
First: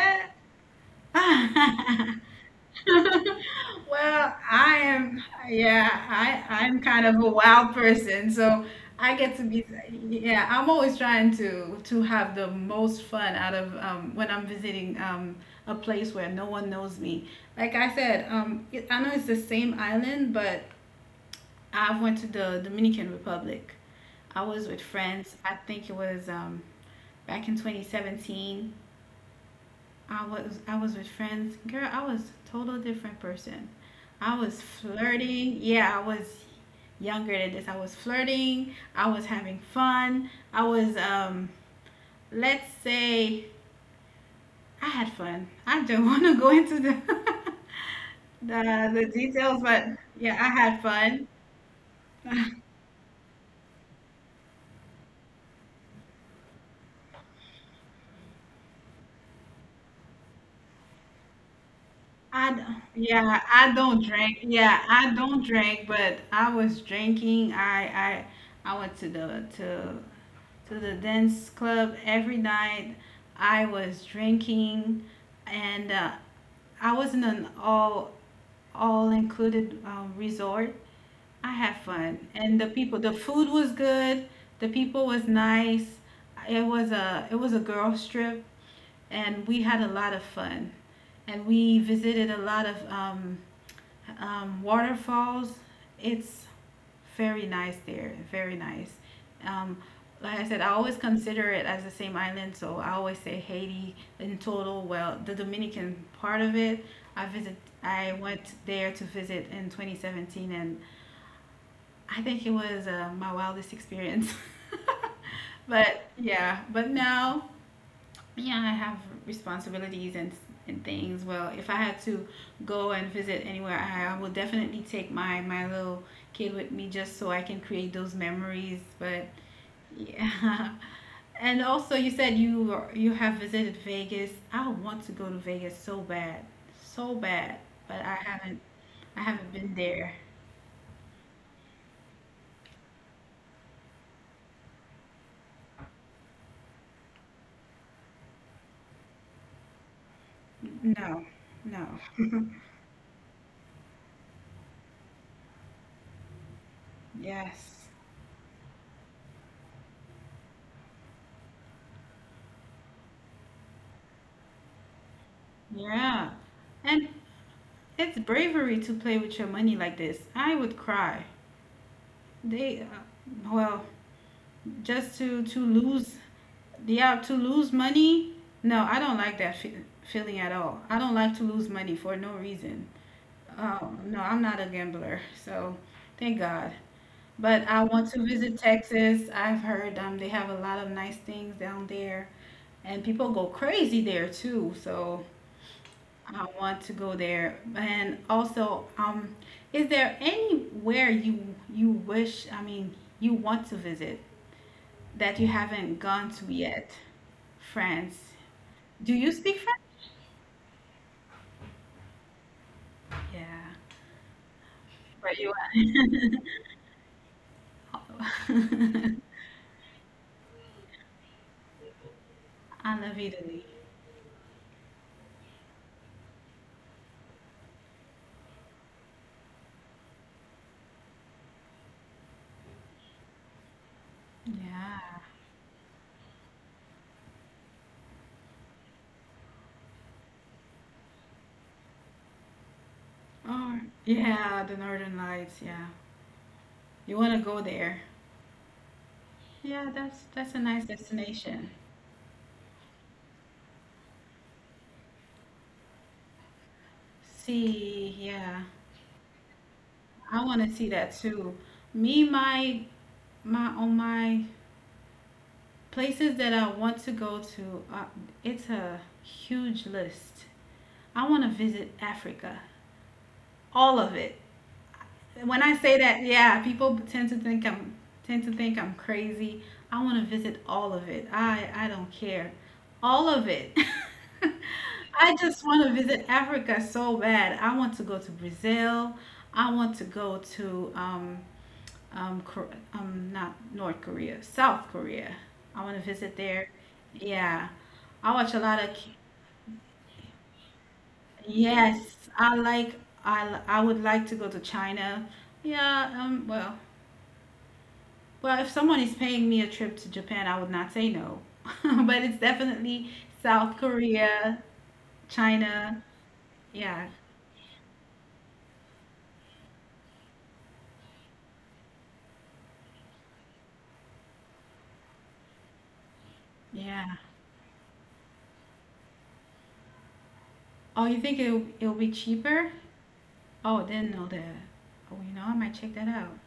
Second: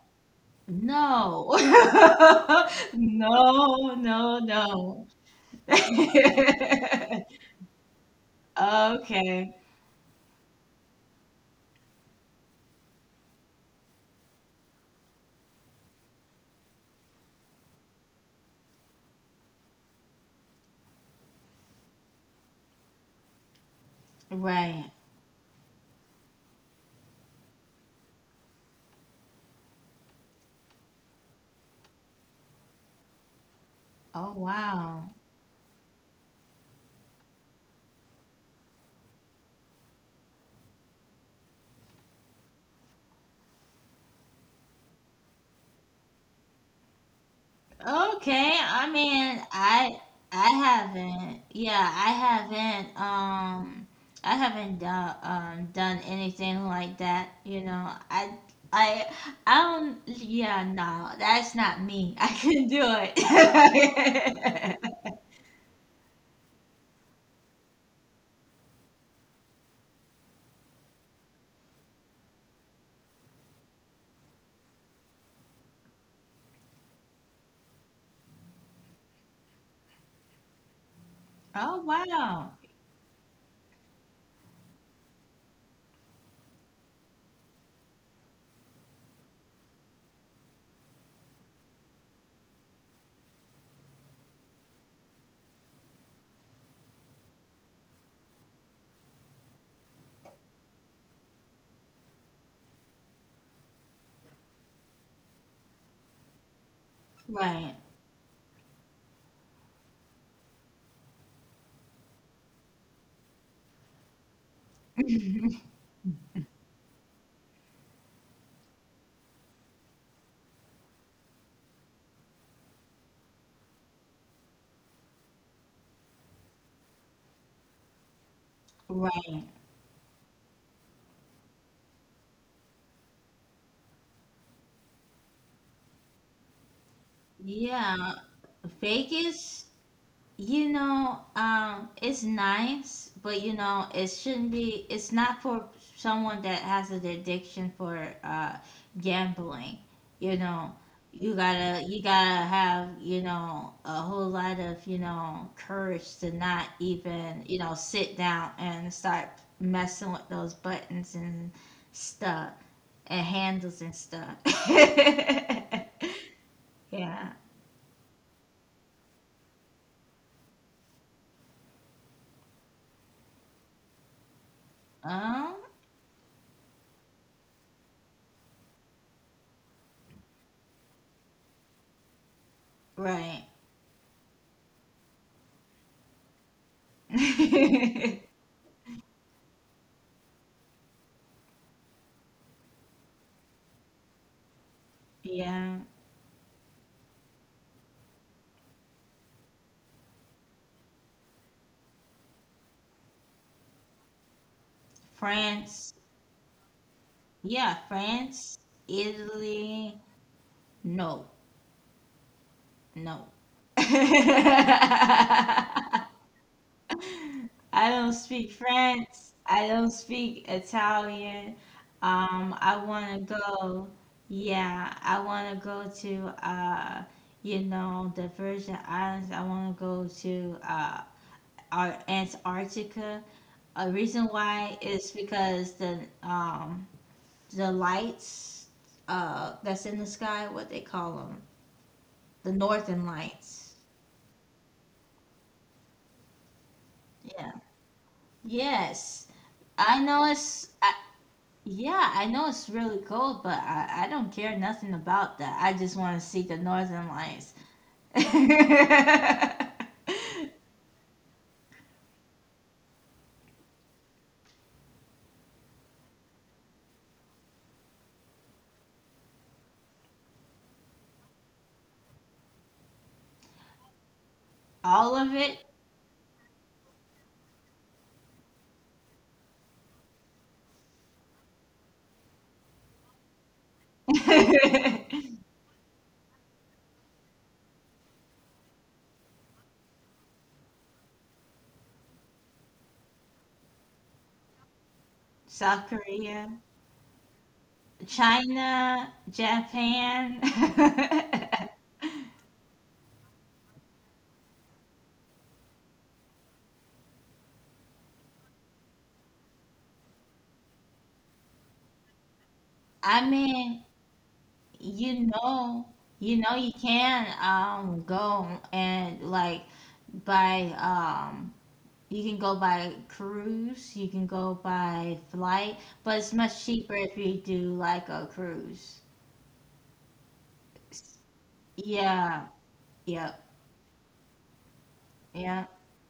[SPEAKER 2] no,
[SPEAKER 1] that?
[SPEAKER 2] no,
[SPEAKER 1] Well,
[SPEAKER 2] no,
[SPEAKER 1] I
[SPEAKER 2] no.
[SPEAKER 1] am, yeah, I I'm kind of a wild person, so I get to
[SPEAKER 2] Okay.
[SPEAKER 1] be, yeah, I'm always trying to to have the most fun out of um, when I'm visiting um, a place where no one knows me. Like I said, um, it- I know it's the same island, but I went to the Dominican Republic. I was with
[SPEAKER 2] Right.
[SPEAKER 1] friends. I think it was um, back in twenty seventeen. I was I was with friends. Girl, I was total different person. I
[SPEAKER 2] Oh
[SPEAKER 1] was
[SPEAKER 2] wow.
[SPEAKER 1] flirting. Yeah, I was younger than this. I was flirting. I was having fun. I was um let's say I had fun. I don't want to go into the
[SPEAKER 2] Okay.
[SPEAKER 1] the
[SPEAKER 2] I
[SPEAKER 1] the
[SPEAKER 2] mean,
[SPEAKER 1] details, but
[SPEAKER 2] I
[SPEAKER 1] yeah, I
[SPEAKER 2] I
[SPEAKER 1] had fun.
[SPEAKER 2] haven't. Yeah, I haven't. Um, I haven't done um done anything like that. You know, I I I don't. Yeah, no, that's not me. I
[SPEAKER 1] I d-
[SPEAKER 2] can do
[SPEAKER 1] yeah, I don't drink.
[SPEAKER 2] it.
[SPEAKER 1] Yeah, I don't drink, but I was drinking. I I I went to the to to the dance club every night. I was drinking, and uh, I was in an all all included uh, resort. I had
[SPEAKER 2] Oh
[SPEAKER 1] fun, and
[SPEAKER 2] wow.
[SPEAKER 1] the people, the food was good. The people was nice. It was a it was a girls trip, and we had a lot of fun. And we visited a lot of um, um, waterfalls. It's very nice there, very nice. Um, like I said, I always consider it as the same island, so I always say Haiti in total. Well, the Dominican part of it, I visit,
[SPEAKER 2] Right.
[SPEAKER 1] I went there to visit in twenty seventeen, and I think it was uh, my wildest experience. But yeah, but now yeah, I have responsibilities and and things. Well, if I had to go and visit anywhere, I, I would definitely take my my little kid with me just so I can create those memories. But
[SPEAKER 2] Right.
[SPEAKER 1] yeah, and also you said you are- you have visited Vegas. I want to go to Vegas so bad, so bad, but I
[SPEAKER 2] Yeah.
[SPEAKER 1] haven't I haven't been
[SPEAKER 2] Vegas.
[SPEAKER 1] there.
[SPEAKER 2] You know, um, it's nice, but you know, it shouldn't be. It's not for someone that has an addiction for uh, gambling. You know,
[SPEAKER 1] No,
[SPEAKER 2] you
[SPEAKER 1] no.
[SPEAKER 2] gotta you gotta have you know a whole lot of you know courage to not even you know
[SPEAKER 1] Yes.
[SPEAKER 2] sit down and start messing with those buttons and stuff and handles and stuff.
[SPEAKER 1] Yeah. And
[SPEAKER 2] Yeah.
[SPEAKER 1] it's bravery to play with your money like this. I would cry. They, uh, well, just to to
[SPEAKER 2] Um.
[SPEAKER 1] lose, yeah, to lose money. No, I don't like that fe- feeling at all. I don't like to lose money for no reason.
[SPEAKER 2] Right.
[SPEAKER 1] Oh no, I'm not a gambler, so thank God. But I want to visit Texas. I've heard um, they have a lot of nice things down there, and people go crazy there too. So
[SPEAKER 2] Yeah,
[SPEAKER 1] I want to go there. And also, um, is there anywhere you you wish? I mean, you want to visit? That you
[SPEAKER 2] France.
[SPEAKER 1] haven't gone to yet?
[SPEAKER 2] Yeah,
[SPEAKER 1] France.
[SPEAKER 2] France,
[SPEAKER 1] Do you speak
[SPEAKER 2] Italy.
[SPEAKER 1] French?
[SPEAKER 2] No, no. I
[SPEAKER 1] Yeah, but you
[SPEAKER 2] don't
[SPEAKER 1] are.
[SPEAKER 2] speak French. I don't speak Italian. Um, I
[SPEAKER 1] I
[SPEAKER 2] want
[SPEAKER 1] love
[SPEAKER 2] to
[SPEAKER 1] Italy.
[SPEAKER 2] go. Yeah, I want to go to uh, you know, the Virgin Islands. I want to go to uh, Ar- Antarctica. A reason why is
[SPEAKER 1] Yeah.
[SPEAKER 2] because the um the lights uh that's in the sky, what they call them, the northern
[SPEAKER 1] Oh,
[SPEAKER 2] lights.
[SPEAKER 1] yeah, the Northern Lights. Yeah, you want to go
[SPEAKER 2] Yeah.
[SPEAKER 1] there?
[SPEAKER 2] Yes,
[SPEAKER 1] Yeah,
[SPEAKER 2] I
[SPEAKER 1] that's
[SPEAKER 2] know
[SPEAKER 1] that's a
[SPEAKER 2] it's
[SPEAKER 1] nice
[SPEAKER 2] I,
[SPEAKER 1] destination.
[SPEAKER 2] yeah, I know it's really cold, but I, I don't care nothing about that, I just want to see the northern lights.
[SPEAKER 1] See, yeah, I want to see that too. Me, my my on my Places that I want to go to, uh, it's a huge list. I want to visit Africa. All of it.
[SPEAKER 2] All of
[SPEAKER 1] When I
[SPEAKER 2] it.
[SPEAKER 1] say that, yeah, people tend to think I'm tend to think I'm crazy. I want to visit all of it. I I don't care. All of it. I just want to visit Africa so bad. I want to go to Brazil. I want to go to um um Kor- um not North Korea, South Korea. I want to
[SPEAKER 2] South
[SPEAKER 1] visit there.
[SPEAKER 2] Korea,
[SPEAKER 1] Yeah. I watch a lot of
[SPEAKER 2] China, Japan.
[SPEAKER 1] yes, I like I li- I would like to go to China. Yeah, um well, well, if someone is paying me a trip to Japan, I would not say no. But it's definitely
[SPEAKER 2] I
[SPEAKER 1] South
[SPEAKER 2] mean,
[SPEAKER 1] Korea,
[SPEAKER 2] you
[SPEAKER 1] China.
[SPEAKER 2] know, you know, you
[SPEAKER 1] Yeah.
[SPEAKER 2] can um go and, like, by um you can go by cruise, you can go by flight, but it's much
[SPEAKER 1] Yeah.
[SPEAKER 2] cheaper if you do, like, a cruise.
[SPEAKER 1] Oh, you think it'll it'll be cheaper?
[SPEAKER 2] Yeah, yeah,
[SPEAKER 1] Oh, didn't know that. Oh, you know, I might check
[SPEAKER 2] yeah.
[SPEAKER 1] that out.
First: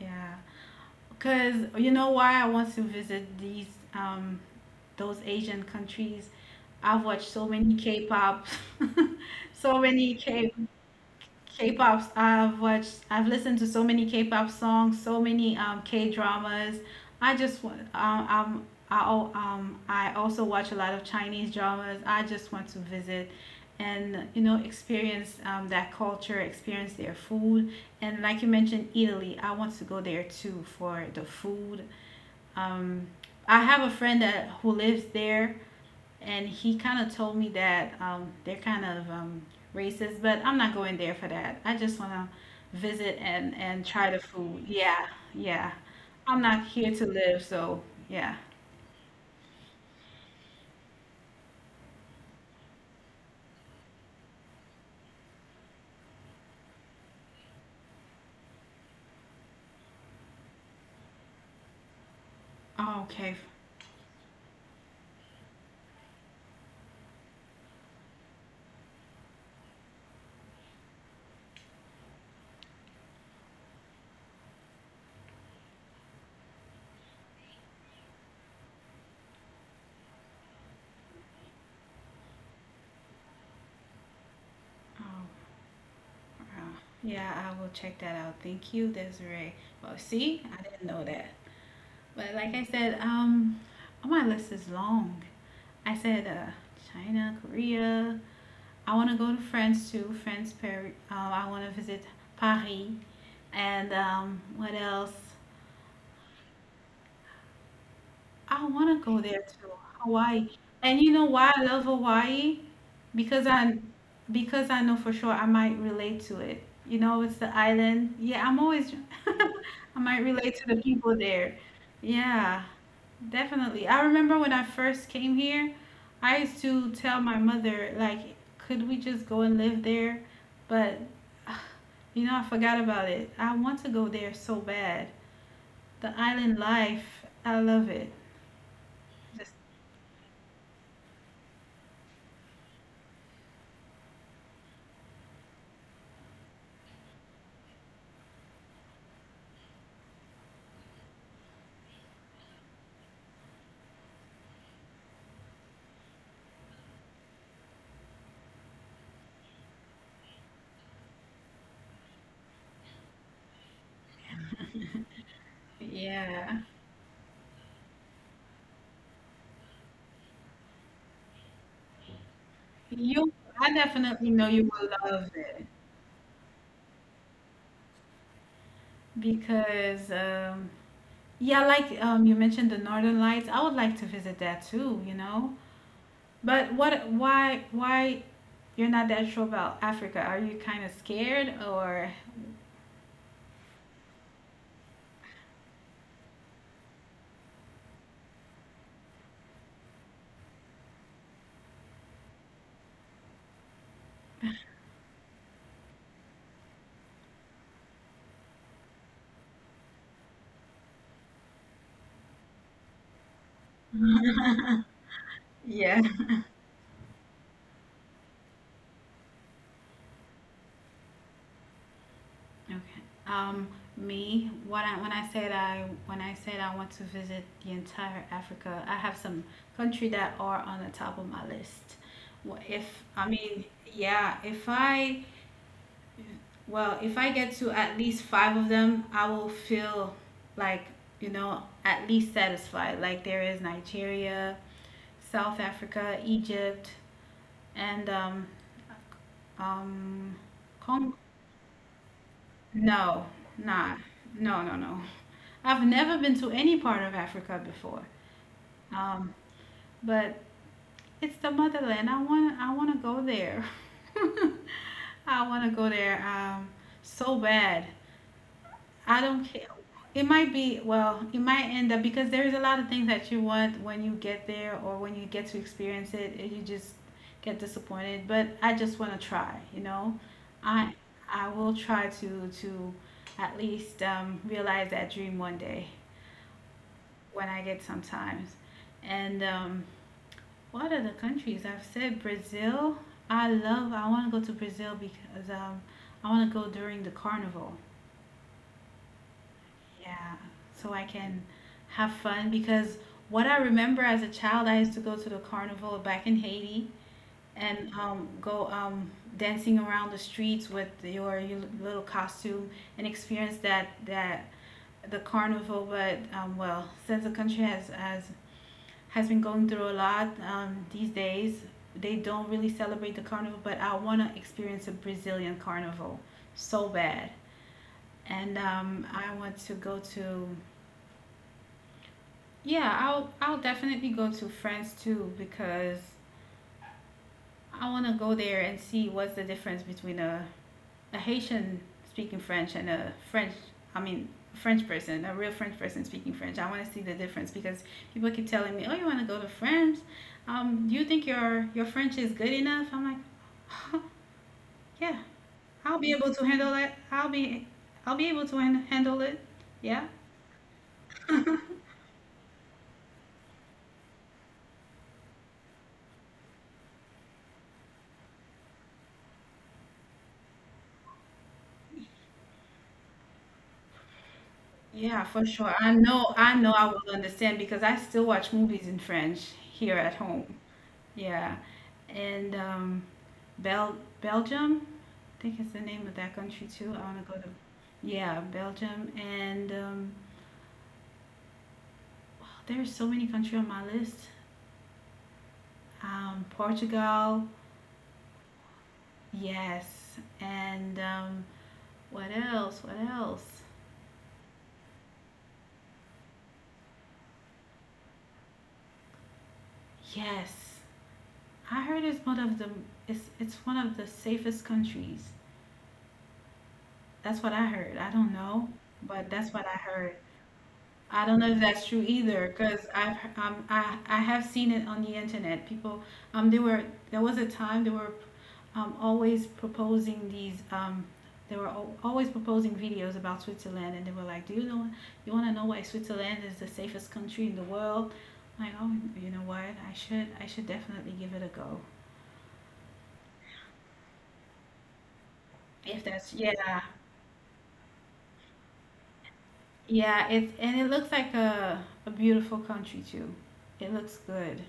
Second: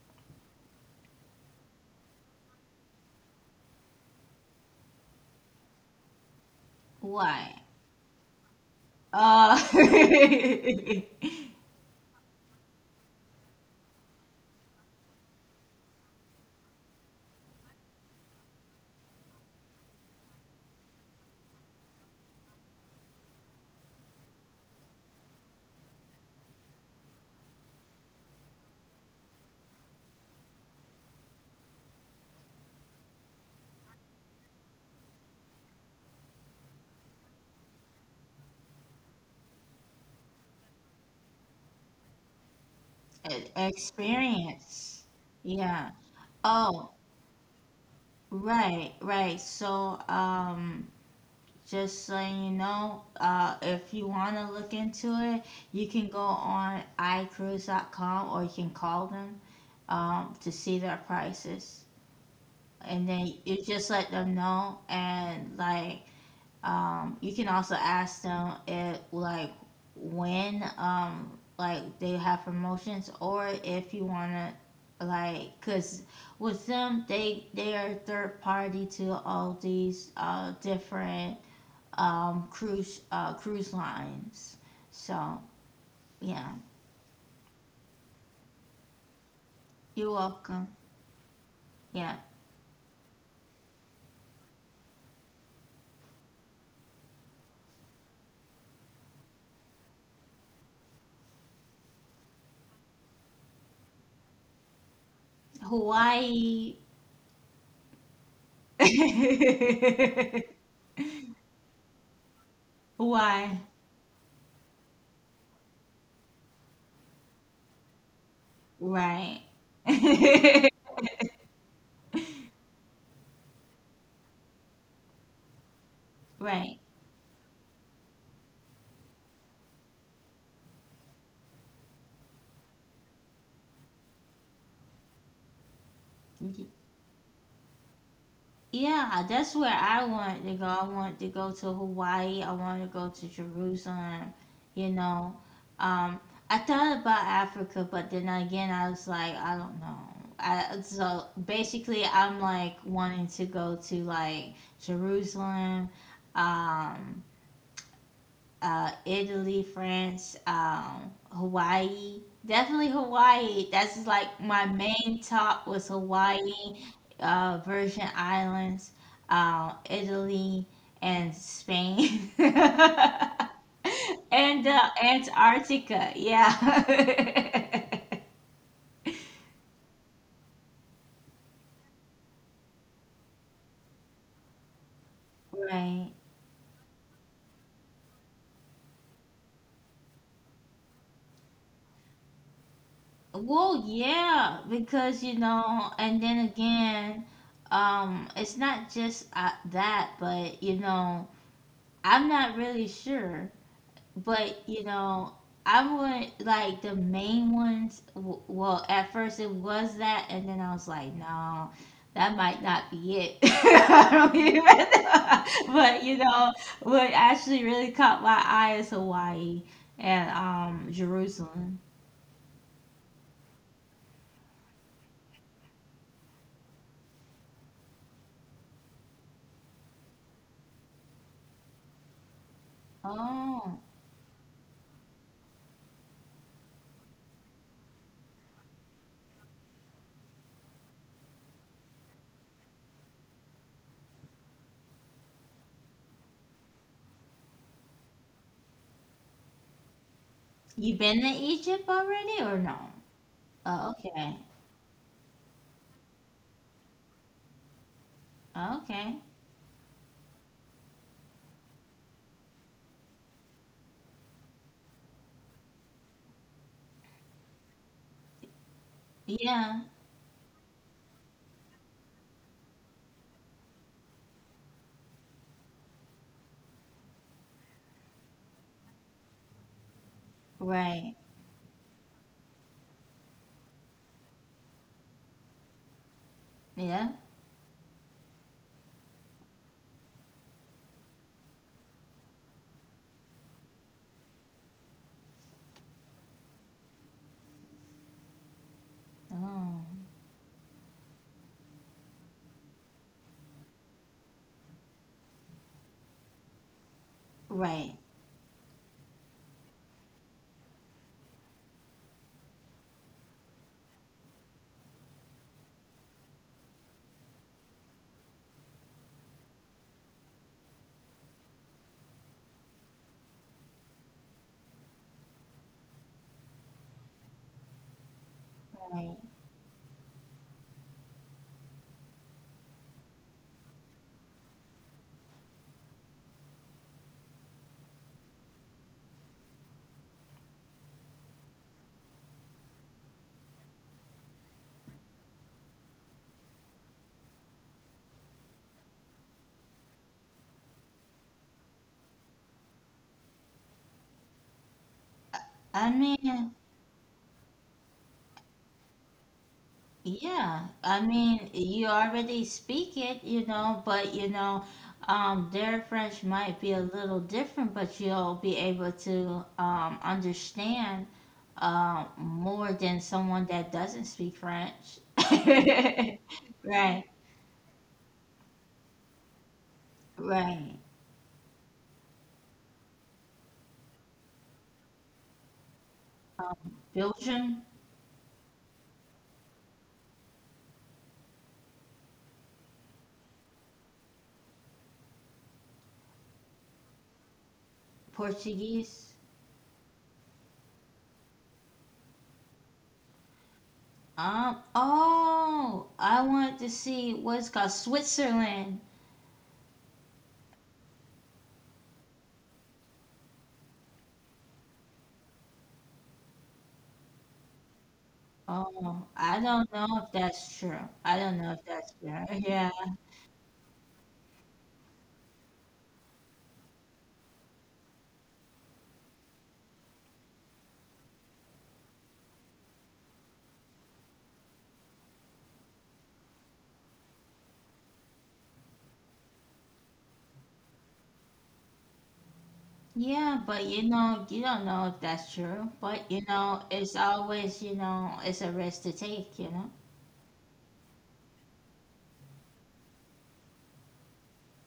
[SPEAKER 1] Yeah. Because you know why I want to visit these um those Asian countries? I've watched so
[SPEAKER 2] Why?
[SPEAKER 1] many K-pop,
[SPEAKER 2] Uh,
[SPEAKER 1] so many K
[SPEAKER 2] e-
[SPEAKER 1] K-pop. I've watched. I've listened to so many K-pop songs, so many um, K-dramas. I just want. Um, I'm. I al- um. I also watch a lot of Chinese dramas. I just want to visit, and you know, experience um, that culture, experience their food, and like you mentioned, Italy. I want to go there too for the food. Um, I have a friend that who lives there, and he kind of told me that um, they're kind of um, racist, but I'm not going there for that. I just want to visit and and try the food.
[SPEAKER 2] experience.
[SPEAKER 1] Yeah, yeah.
[SPEAKER 2] Yeah.
[SPEAKER 1] I'm not
[SPEAKER 2] Oh,
[SPEAKER 1] here to live, so yeah.
[SPEAKER 2] right, right. So. um, Just so you know, uh, if you want to look into it, you can go on i cruise dot com or you can call them um, to see their prices. And
[SPEAKER 1] Oh,
[SPEAKER 2] then
[SPEAKER 1] okay.
[SPEAKER 2] you just let them know. And, like, um, you can also ask them if, like, when, um, like, they have promotions, or if you want to, like, because with them, they, they are third party to all these uh, different um, cruise uh, cruise lines.
[SPEAKER 1] Oh,
[SPEAKER 2] So yeah,
[SPEAKER 1] wow. Yeah, I will check that out. Thank you, Desiree. Well,
[SPEAKER 2] you're
[SPEAKER 1] see,
[SPEAKER 2] welcome.
[SPEAKER 1] I didn't know that.
[SPEAKER 2] Yeah,
[SPEAKER 1] But like I said, um, oh, my list is long. I said uh, China, Korea, I want to go to France too. France, Paris. Uh, I want to visit Paris. And um, what else?
[SPEAKER 2] Hawaii.
[SPEAKER 1] I want to go there too, Hawaii. And you know why I love Hawaii? Because
[SPEAKER 2] Hawaii.
[SPEAKER 1] I because I know for sure I might relate to it. You know, it's the island. Yeah, I'm always
[SPEAKER 2] Right.
[SPEAKER 1] I might relate to the people there. Yeah, definitely. I remember when I first came here, I used
[SPEAKER 2] Right.
[SPEAKER 1] to tell my mother like, could we just go and live there? But you know, I forgot about it. I want to go there so bad. The island life, I love it.
[SPEAKER 2] Yeah, that's where I want to go. I want to go to Hawaii. I want to go to Jerusalem. You know, um, I thought about Africa, but then again, I was like, I don't know. I, so basically, I'm like wanting to go to like Jerusalem, um, uh, Italy, France, um, Hawaii. Definitely Hawaii. That's just like my main top was
[SPEAKER 1] Yeah.
[SPEAKER 2] Hawaii, uh, Virgin Islands, uh, Italy, and Spain, and
[SPEAKER 1] You I definitely know you
[SPEAKER 2] uh,
[SPEAKER 1] will love it
[SPEAKER 2] Antarctica. Yeah.
[SPEAKER 1] because um yeah, like um you mentioned the Northern Lights. I would like to visit that too, you know.
[SPEAKER 2] Right.
[SPEAKER 1] But what why why you're not that sure about Africa? Are you kind of scared or
[SPEAKER 2] Well, yeah, because you know, and then again, um, it's not just uh, that, but you know, I'm not really sure, but you know, I would like the main ones. w- Well, at first it was that, and then I was like, no, that might not be it. I don't even know.
[SPEAKER 1] yeah.
[SPEAKER 2] But you know, what actually really caught my eye is Hawaii and um Jerusalem.
[SPEAKER 1] Okay. Um, me, when I when I said I when I said I want to visit the entire Africa, I have some country that are on the top of my list. Wh- If I mean,
[SPEAKER 2] Oh,
[SPEAKER 1] yeah, if I Well, if I get to at least five of them, I will feel like, you know, at least satisfied. Like there is Nigeria, South Africa, Egypt, and um, um,
[SPEAKER 2] you
[SPEAKER 1] Congo.
[SPEAKER 2] been to Egypt already or no?
[SPEAKER 1] No,
[SPEAKER 2] Oh,
[SPEAKER 1] nah,
[SPEAKER 2] okay,
[SPEAKER 1] no, no, no. I've never been to any part of Africa before.
[SPEAKER 2] okay,
[SPEAKER 1] Um, but it's the motherland. I want, I want to go there. I want to go there um, so bad. I don't care.
[SPEAKER 2] yeah,
[SPEAKER 1] It might be, well, you might end up because there's a lot of things that you want when you get there or when you get to experience it, and you just get disappointed. But I just want to try, you know. I
[SPEAKER 2] right,
[SPEAKER 1] I will try to to at least um, realize that dream one day
[SPEAKER 2] yeah,
[SPEAKER 1] when I get some time. And um, what are the countries I've said? Brazil. I love. I want to go to Brazil because um, I want to go during the carnival.
[SPEAKER 2] oh,
[SPEAKER 1] Yeah, so I can have fun because what I remember as a child, I used to go to the carnival back in Haiti and
[SPEAKER 2] right.
[SPEAKER 1] um, go um, dancing around the streets with your, your little costume and experience that that the carnival. But um, well, since the country has has has been going through a lot um, these days, they don't really celebrate the carnival. But I want to experience a Brazilian carnival so bad, and um,
[SPEAKER 2] Right.
[SPEAKER 1] I want to go to yeah, I'll I'll definitely go to France too because I want to go there and see what's the difference between a, a Haitian speaking French and a French, I mean, French person, a real French person speaking French. I want to see the difference because people keep telling me, "Oh, you want to go to France? Um, do you think your your French is good enough?" I'm like, "Yeah,
[SPEAKER 2] I
[SPEAKER 1] I'll be able to
[SPEAKER 2] mean,
[SPEAKER 1] handle it. I'll be I'll be able to han- handle it." Yeah.
[SPEAKER 2] yeah. I mean, you already speak it, you know, but you know, um, their French might be a little different, but you'll be able to um, understand um more than someone that doesn't speak French.
[SPEAKER 1] Yeah, for sure. I know, I know I will
[SPEAKER 2] Right,
[SPEAKER 1] understand because I still watch movies in French here at home.
[SPEAKER 2] right.
[SPEAKER 1] Yeah. And um Bel Belgium, I think it's the name of that country too. I want to go to
[SPEAKER 2] Belgian.
[SPEAKER 1] yeah, Belgium and um there's so many countries on my list. Um Portugal,
[SPEAKER 2] Portuguese.
[SPEAKER 1] yes. And um what else? What else?
[SPEAKER 2] Um, oh, I want to see what's called Switzerland.
[SPEAKER 1] Yes. I heard it's one of the it's it's one of the safest countries. That's what I heard. I don't know,
[SPEAKER 2] Oh,
[SPEAKER 1] but
[SPEAKER 2] I
[SPEAKER 1] that's what
[SPEAKER 2] don't
[SPEAKER 1] I
[SPEAKER 2] know if
[SPEAKER 1] heard.
[SPEAKER 2] that's true. I
[SPEAKER 1] I
[SPEAKER 2] don't
[SPEAKER 1] don't know
[SPEAKER 2] know
[SPEAKER 1] if
[SPEAKER 2] if
[SPEAKER 1] that's
[SPEAKER 2] that's
[SPEAKER 1] true
[SPEAKER 2] true.
[SPEAKER 1] either,
[SPEAKER 2] Yeah.
[SPEAKER 1] because I've um, I I have seen it on the internet. People um they were there was a time they were um always proposing these um they were al- always proposing videos about Switzerland, and they were like, "Do you know? You want to know why Switzerland is the safest country in the world?" Like, oh, you know what? I should I should definitely give it a go.
[SPEAKER 2] Yeah, but you know, you don't know if that's true.
[SPEAKER 1] If
[SPEAKER 2] But you
[SPEAKER 1] that's
[SPEAKER 2] know,
[SPEAKER 1] yeah,
[SPEAKER 2] it's always, you know, it's a risk to take, you know?
[SPEAKER 1] Yeah, it and it looks like a a beautiful country too. It looks good.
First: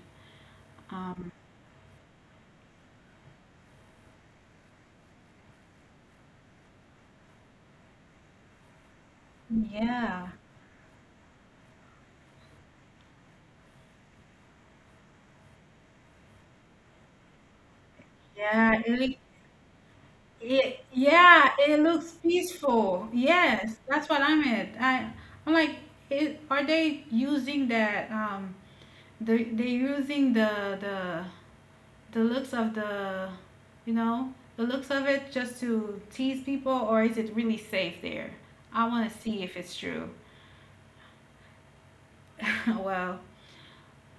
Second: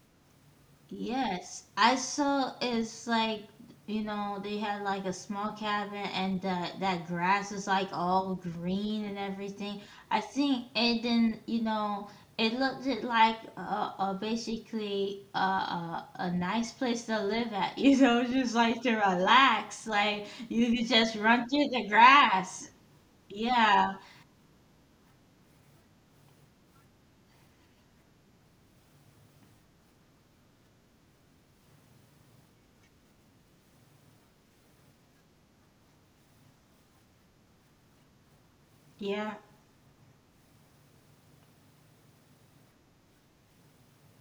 [SPEAKER 1] Um,
[SPEAKER 2] Yes, I saw it's like, you know, they had like a small cabin, and that, that grass is like all green and everything. I
[SPEAKER 1] yeah,
[SPEAKER 2] think it didn't, you know, it looked it like a, a basically a, a a nice place to live at. You know, just like
[SPEAKER 1] yeah.
[SPEAKER 2] to
[SPEAKER 1] It, look-
[SPEAKER 2] relax, like you
[SPEAKER 1] it
[SPEAKER 2] could just run
[SPEAKER 1] yeah,
[SPEAKER 2] through
[SPEAKER 1] it
[SPEAKER 2] the
[SPEAKER 1] looks
[SPEAKER 2] grass.
[SPEAKER 1] peaceful. Yes,
[SPEAKER 2] Yeah,
[SPEAKER 1] that's what I am at. I I'm like, it, are they using that? Um, they they're using the the the looks of the, you know, the looks of it just to tease people, or is it really safe there? I want to
[SPEAKER 2] yeah,
[SPEAKER 1] see if it's true. Well,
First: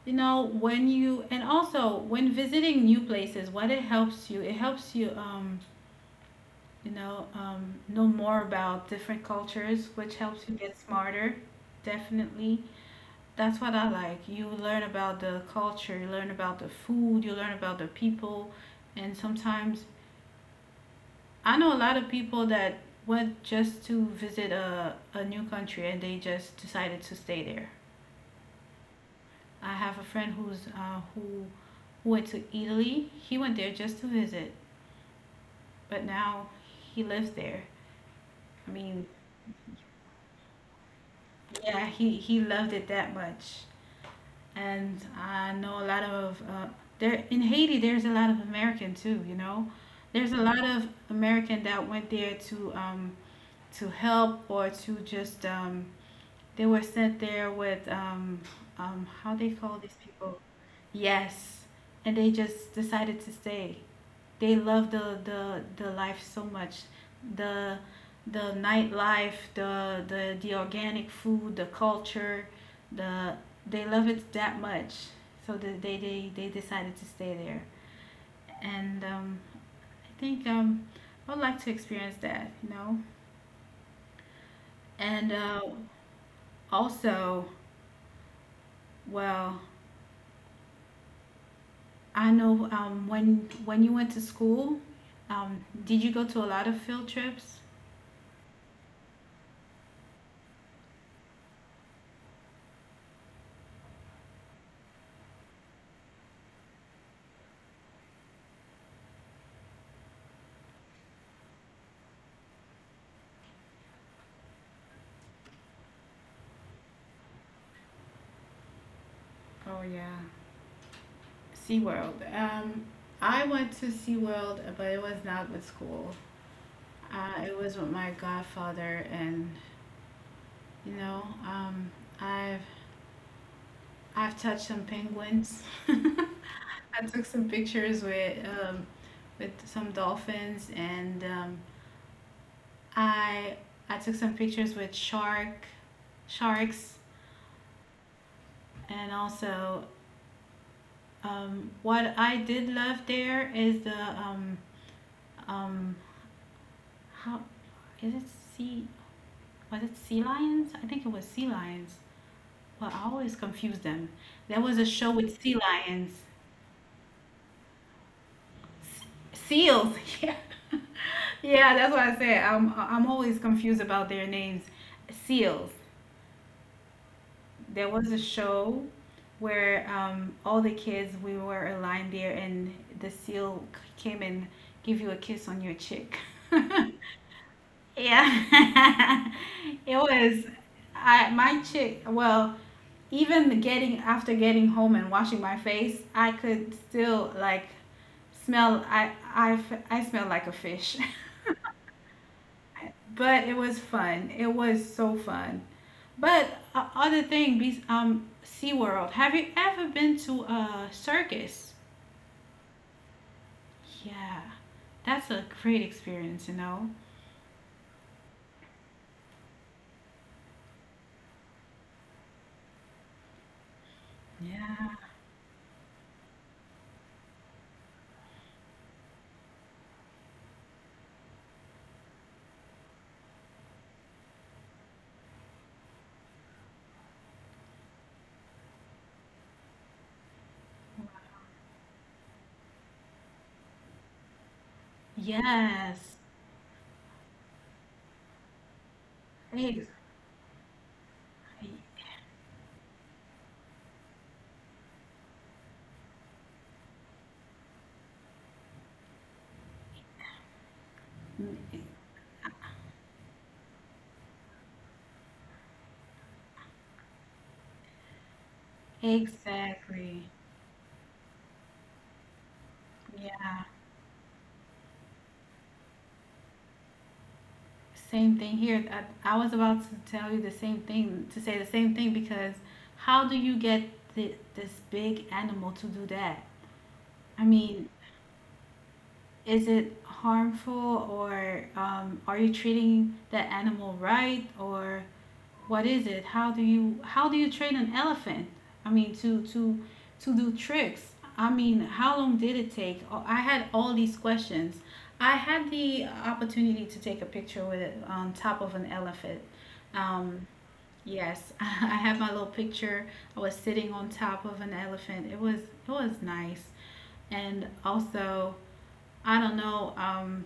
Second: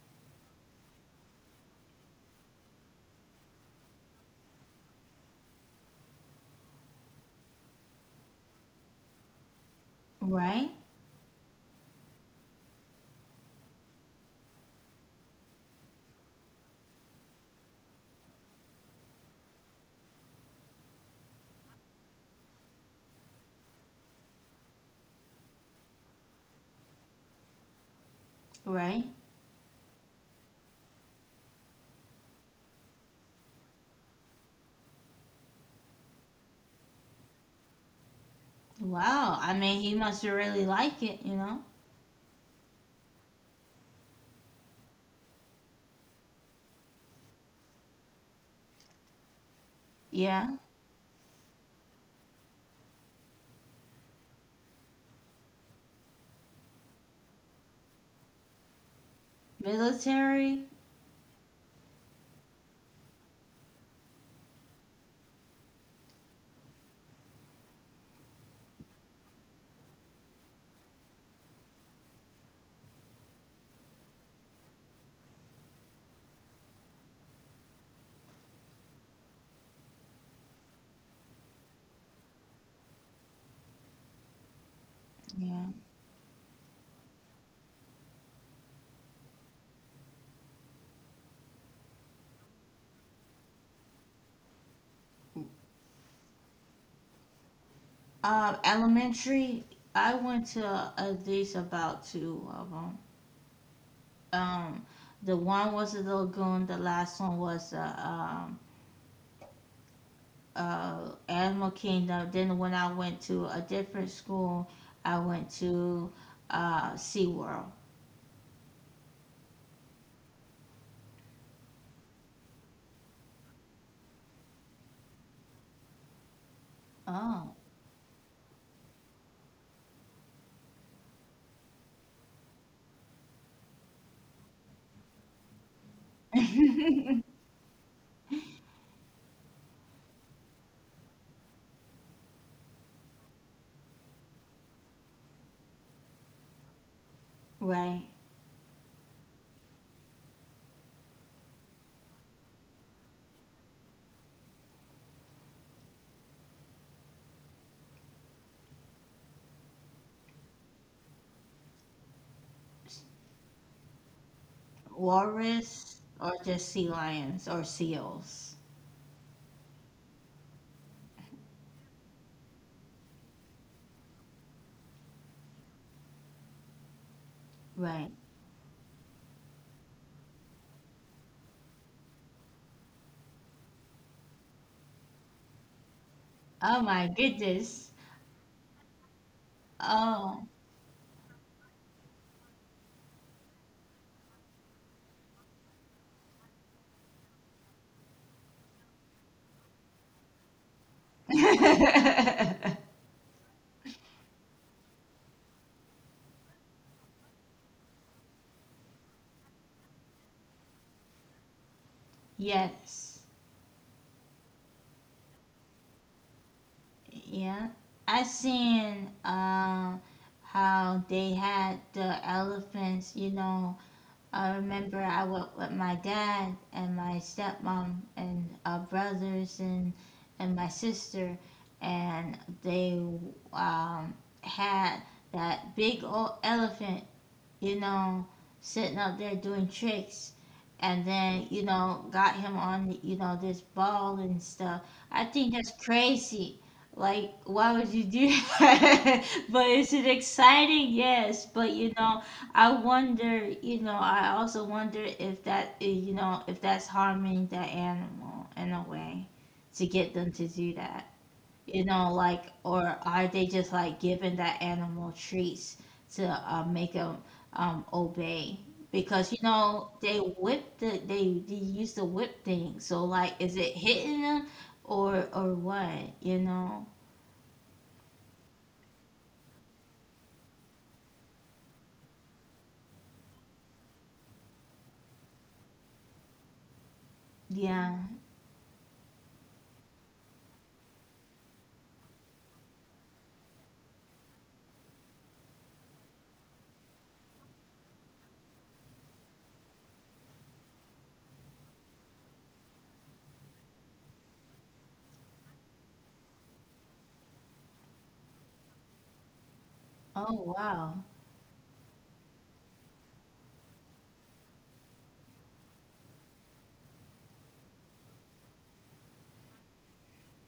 [SPEAKER 1] you know, when you and also when visiting new places, what it helps you it helps you, um you know um know more about different cultures, which helps you
[SPEAKER 2] right,
[SPEAKER 1] get smarter. Definitely, that's what I like. You learn about the culture, you learn about the food, you learn about the people. And sometimes I know a lot of people that went just to visit a, a new country, and they just decided to stay there.
[SPEAKER 2] right.
[SPEAKER 1] I have a friend who's uh, who went to Italy. He went there just to visit, but now he lives there. I mean,
[SPEAKER 2] Wow, I mean he must really like it. You know,
[SPEAKER 1] yeah, he he loved it that much. And I know a lot of uh, there in Haiti, there's a lot of American too. You know, there's a
[SPEAKER 2] yeah.
[SPEAKER 1] lot of American that went there to um, to help or to just um, they were sent there with um, um, how they call these people.
[SPEAKER 2] Military.
[SPEAKER 1] Yes, and they just decided to stay. They love the the the life so much, the the nightlife, the the the organic food, the culture. the they love it that much, so that they they, they decided to stay there. And um, I think um, I would like to experience that, you know, and uh,
[SPEAKER 2] Yeah.
[SPEAKER 1] also, well, I know, um, when when you went to school, um, did you go to a lot of field trips?
[SPEAKER 2] Um, elementary. I went to at least about two of them. Um, the one was the lagoon. The last one was the um, uh, Animal Kingdom. Then when I went to a different school, I went to uh, SeaWorld.
[SPEAKER 1] Oh yeah, SeaWorld. Um, I went to SeaWorld, but it was not with school. Uh,
[SPEAKER 2] Oh,
[SPEAKER 1] it was with my godfather, and you know, um, I've I've touched some penguins. I took some pictures with um, with some dolphins, and um, I I took some pictures with shark sharks,
[SPEAKER 2] right.
[SPEAKER 1] and also, um, what I did love there is the, um, um, how is it sea was it Sea Lions? I think it was Sea Lions. Well, I always confuse them. There was a show with sea
[SPEAKER 2] Walrus
[SPEAKER 1] lions.
[SPEAKER 2] or just sea lions or seals.
[SPEAKER 1] S- Seals. Yeah, yeah, that's what I said. I'm I'm always confused about their names. Seals. There
[SPEAKER 2] Right.
[SPEAKER 1] was a show where, um, all the kids we were aligned there, and the seal c- came and give you a kiss on your cheek.
[SPEAKER 2] Oh my goodness.
[SPEAKER 1] Yeah. It was.
[SPEAKER 2] Oh.
[SPEAKER 1] I my chick. Well, even getting after getting home and washing my face, I could still like smell. I I I smelled like a fish. But it was fun. It was so fun. But uh, other thing, be- um, SeaWorld. Have you ever been to a circus?
[SPEAKER 2] Yes.
[SPEAKER 1] Yeah, that's a great experience, you know.
[SPEAKER 2] Yeah. I seen uh, how they had the elephants, you know. I
[SPEAKER 1] Yeah.
[SPEAKER 2] remember I went with my dad and my stepmom and uh, brothers and and my sister, and they um, had that big old elephant, you know, sitting up there doing tricks. And then, you know, got him on, you know, this ball and stuff. I think that's
[SPEAKER 1] Yes.
[SPEAKER 2] crazy. Like, why would you do that? But
[SPEAKER 1] Ex-
[SPEAKER 2] is it exciting? Yes. But, you know, I wonder, you know, I also wonder if that, eh, you know, if that's harming the animal in a way to get them to do that, you know? Like, or are they just like giving that animal treats to uh, make them um, obey? Because you know they
[SPEAKER 1] Exactly.
[SPEAKER 2] whip the they, they use the whip thing. So, like, is
[SPEAKER 1] Yeah.
[SPEAKER 2] it hitting them or or what? You know?
[SPEAKER 1] Same thing here. I, I was about to tell you the same thing, to say the same thing, because how do you get thi- this big animal to do that? I mean,
[SPEAKER 2] Yeah.
[SPEAKER 1] is it harmful, or um, are you treating that animal right, or what is it, how do you how do you train an elephant? I mean, to to to do tricks. I mean, how long did it take? Oh, I had all these questions. I had the opportunity to take a picture with it on top of an elephant.
[SPEAKER 2] Oh
[SPEAKER 1] um,
[SPEAKER 2] wow.
[SPEAKER 1] yes. I had my little picture. I was sitting on top of an elephant. It was it was nice. And also, I don't know, um,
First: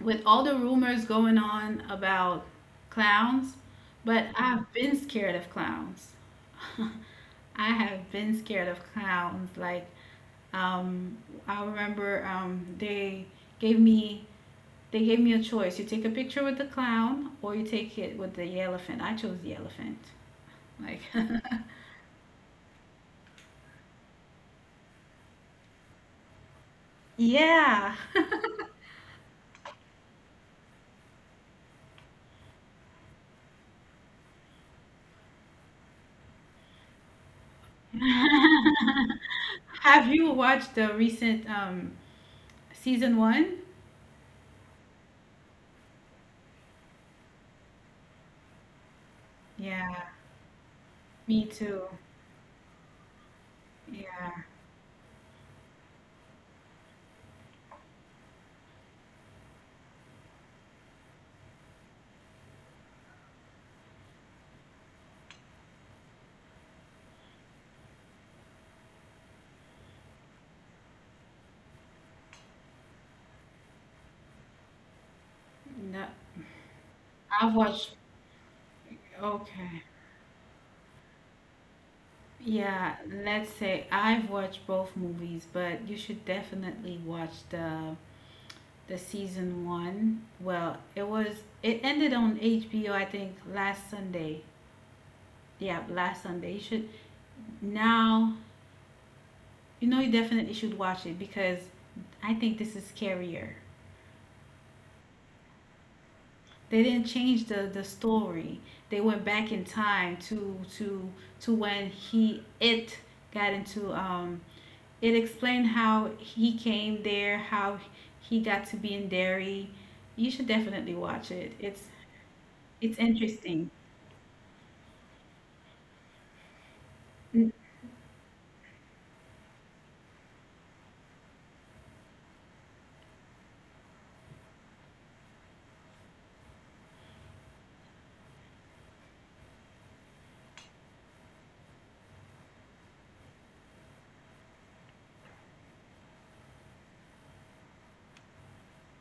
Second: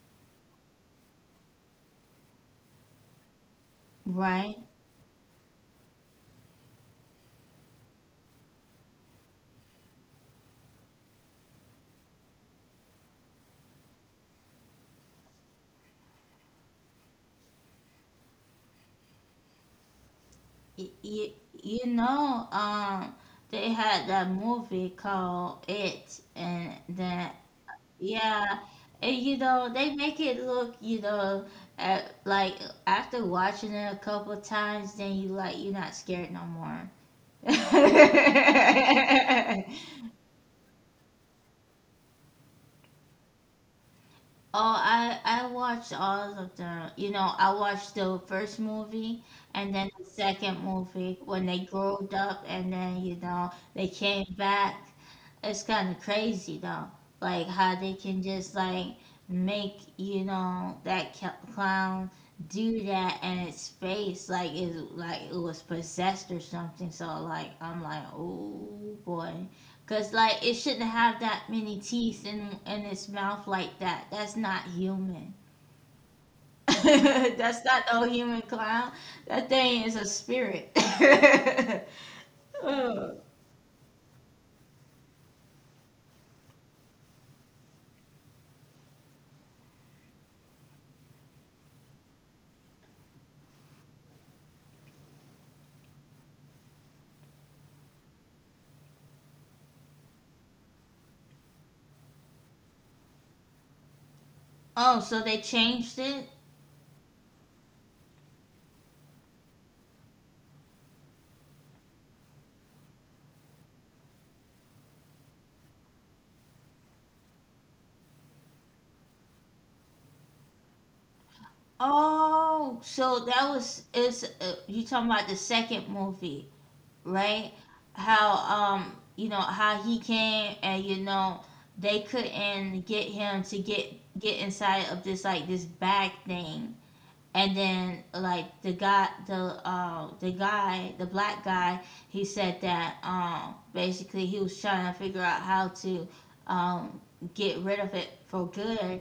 [SPEAKER 1] with all the rumors going on about clowns, but
[SPEAKER 2] Right.
[SPEAKER 1] I've been scared of clowns. I have been scared of clowns. Like, um, I remember, um, they gave me they gave me a choice. You take a picture with the clown, or you take it with the elephant. I chose the elephant. Like,
[SPEAKER 2] You you know, um, they had that movie called It, and that.
[SPEAKER 1] yeah.
[SPEAKER 2] Yeah, and you know, they make it look, you know, at, like, after watching it a couple times, then you like you're not scared no more.
[SPEAKER 1] Have you watched the recent, um, season one?
[SPEAKER 2] Oh, I I watched all of them. You know, I watched the first movie and then
[SPEAKER 1] Yeah,
[SPEAKER 2] the second movie when
[SPEAKER 1] me
[SPEAKER 2] they
[SPEAKER 1] too.
[SPEAKER 2] growed up, and then, you know, they came
[SPEAKER 1] Yeah,
[SPEAKER 2] back. It's kind of crazy though, like how they can just like make, you know, that cl- clown do that, and its face like is like it was possessed or something, so, like, I'm like, oh boy. Because like it shouldn't have that many teeth in in its mouth like that. That's not human.
[SPEAKER 1] no, I've
[SPEAKER 2] That's not
[SPEAKER 1] watched.
[SPEAKER 2] no human clown. That thing
[SPEAKER 1] Okay.
[SPEAKER 2] is a spirit.
[SPEAKER 1] Yeah,
[SPEAKER 2] Oh,
[SPEAKER 1] let's say I've watched both movies, but you should definitely watch the the season one. Well, it was it ended on H B O, I think, last Sunday. Yeah, last Sunday. You should Now you know you definitely should watch it, because I think this is scarier.
[SPEAKER 2] so they changed it.
[SPEAKER 1] They didn't change the the story. They went back in time to to to when he it got into, um it explained how he came there, how he got to be in Derry. You should definitely watch it. It's
[SPEAKER 2] Oh,
[SPEAKER 1] it's
[SPEAKER 2] so that
[SPEAKER 1] interesting.
[SPEAKER 2] was, it's uh, you talking about the second movie, right? How, um, you know how he came, and you know they couldn't get him to get get inside of this like this bag thing, and then like the guy the uh the guy, the black guy, he said that, um, basically he was trying to figure out how to um get rid of it for good,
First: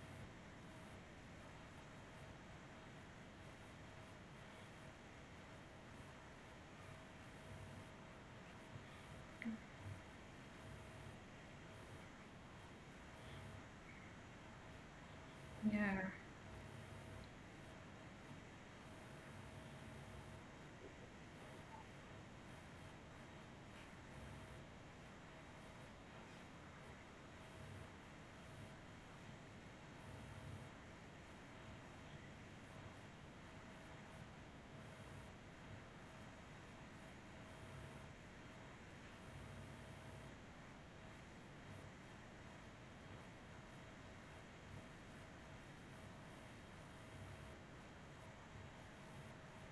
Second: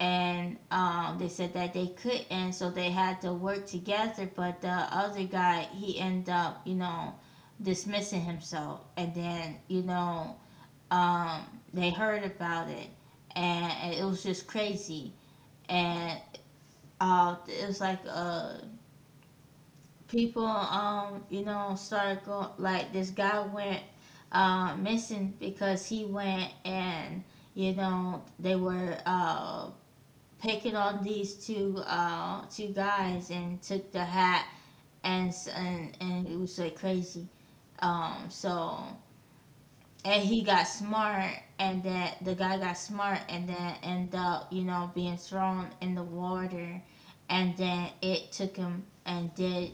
[SPEAKER 2] and, um, they said that they couldn't, so they had to work together, but the other guy, he ended up, you know, dismissing himself, and then, you know, um they heard about it, and it was just crazy.
[SPEAKER 1] Yeah.
[SPEAKER 2] And uh, it was like a people, um you know, started going like this guy went uh missing because he went and, you know, they were, uh picking on these two uh two guys and took the hat, and s- and and it was like crazy, um, so, and he got smart, and that the guy got smart, and then ended up, you know, being thrown in the water, and then it took him and did,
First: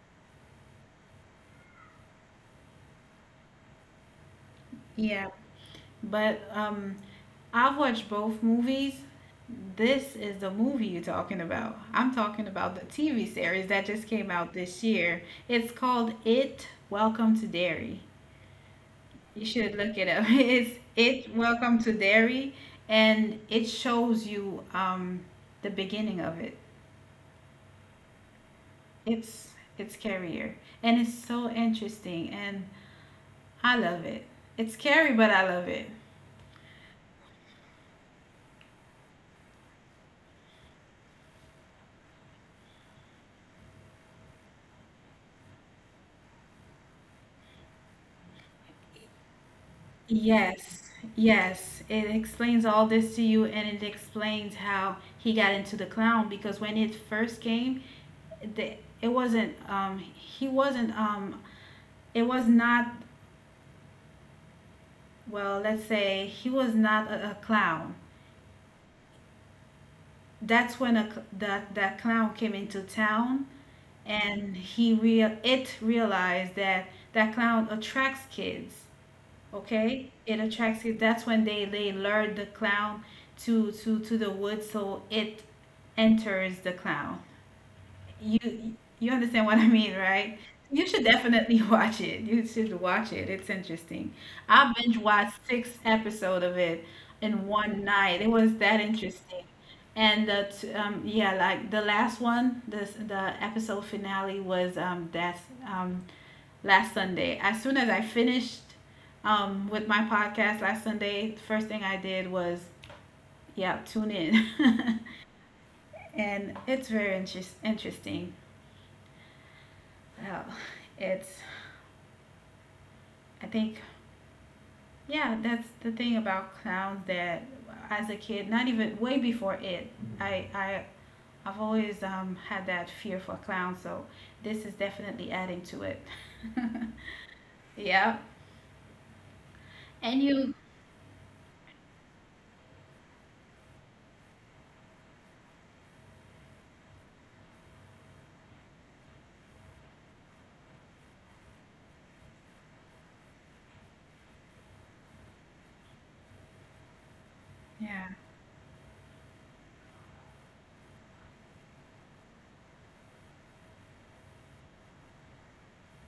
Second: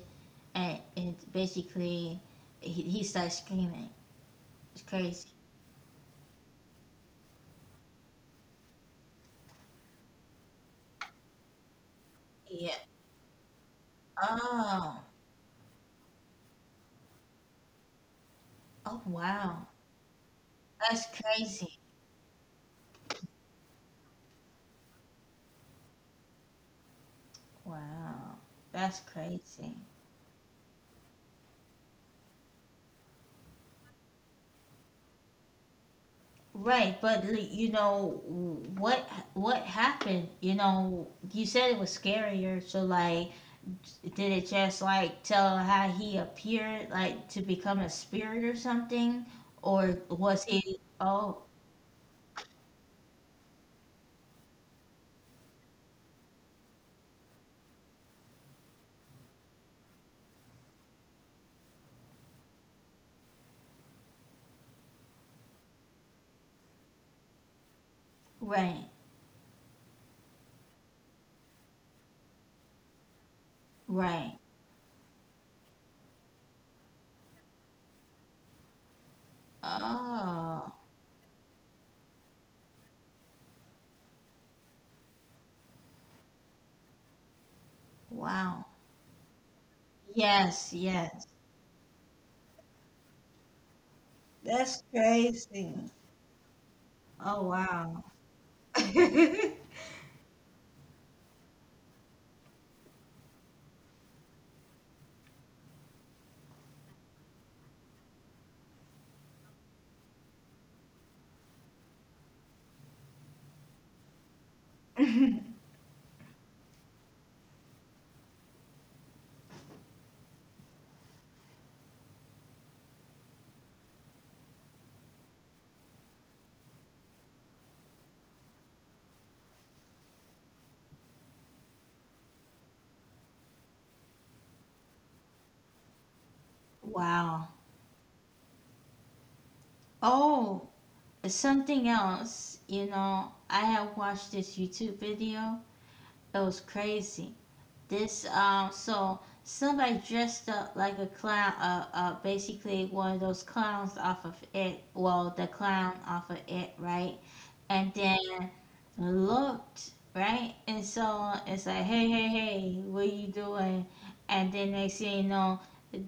[SPEAKER 2] and it's basically he, he starts screaming. It's crazy.
[SPEAKER 1] Yeah. But um, I've watched both movies. This is the movie you're talking about. I'm talking about
[SPEAKER 2] Yeah.
[SPEAKER 1] the T V series that just came out this
[SPEAKER 2] Oh.
[SPEAKER 1] year. It's called It, Welcome to Derry.
[SPEAKER 2] Oh
[SPEAKER 1] You
[SPEAKER 2] wow.
[SPEAKER 1] should look it up. It's
[SPEAKER 2] That's
[SPEAKER 1] It, Welcome
[SPEAKER 2] crazy.
[SPEAKER 1] to Derry, and it shows you, um, the beginning of it.
[SPEAKER 2] Wow. That's
[SPEAKER 1] It's
[SPEAKER 2] crazy.
[SPEAKER 1] it's scarier, and it's so interesting, and I love it. It's scary, but I love it.
[SPEAKER 2] Right, but l- you know what what happened? You know, you said it was scarier. So, like, did it just like tell how he appeared, like to become a spirit or something, or was he?
[SPEAKER 1] Yes,
[SPEAKER 2] Oh,
[SPEAKER 1] yes. It explains all this to you, and it explains how he got into the clown, because when it first came, the, it wasn't. Um, he wasn't. Um, it was not. Well, let's say he was not a, a clown.
[SPEAKER 2] right,
[SPEAKER 1] That's when a, cl- that that clown came into town,
[SPEAKER 2] right.
[SPEAKER 1] and he real it realized that that clown attracts kids. Okay, it
[SPEAKER 2] Oh,
[SPEAKER 1] attracts kids. That's when they they lured the clown to to to the woods, so it enters the clown.
[SPEAKER 2] wow.
[SPEAKER 1] you you understand what I mean, right?
[SPEAKER 2] Yes,
[SPEAKER 1] You should
[SPEAKER 2] yes.
[SPEAKER 1] definitely watch it. You should watch it. It's interesting. I
[SPEAKER 2] That's
[SPEAKER 1] binge watched six
[SPEAKER 2] crazy.
[SPEAKER 1] episode of it in
[SPEAKER 2] Oh,
[SPEAKER 1] one
[SPEAKER 2] wow.
[SPEAKER 1] night. It was that interesting. And the t- um yeah, like the last one, this the episode finale was, um that's, um last Sunday. As soon as I finished, um with my podcast last Sunday, the first thing I did was, yeah, tune in. And it's very interest- interesting. Hell, it's I think, yeah, that's the thing about clowns, that as a kid, not even way before it, I I I've always, um, had that fear for clowns, so this is definitely adding to it.
[SPEAKER 2] Wow.
[SPEAKER 1] Yeah.
[SPEAKER 2] Oh, something else. You know, I have watched this YouTube video. It was crazy. This, um, so somebody dressed up like a clown. Uh, uh, basically one of those clowns off of it. Well, the clown off of it, right? And
[SPEAKER 1] Yeah.
[SPEAKER 2] then looked right, and so it's like, hey hey hey, what you doing? And then next thing you know,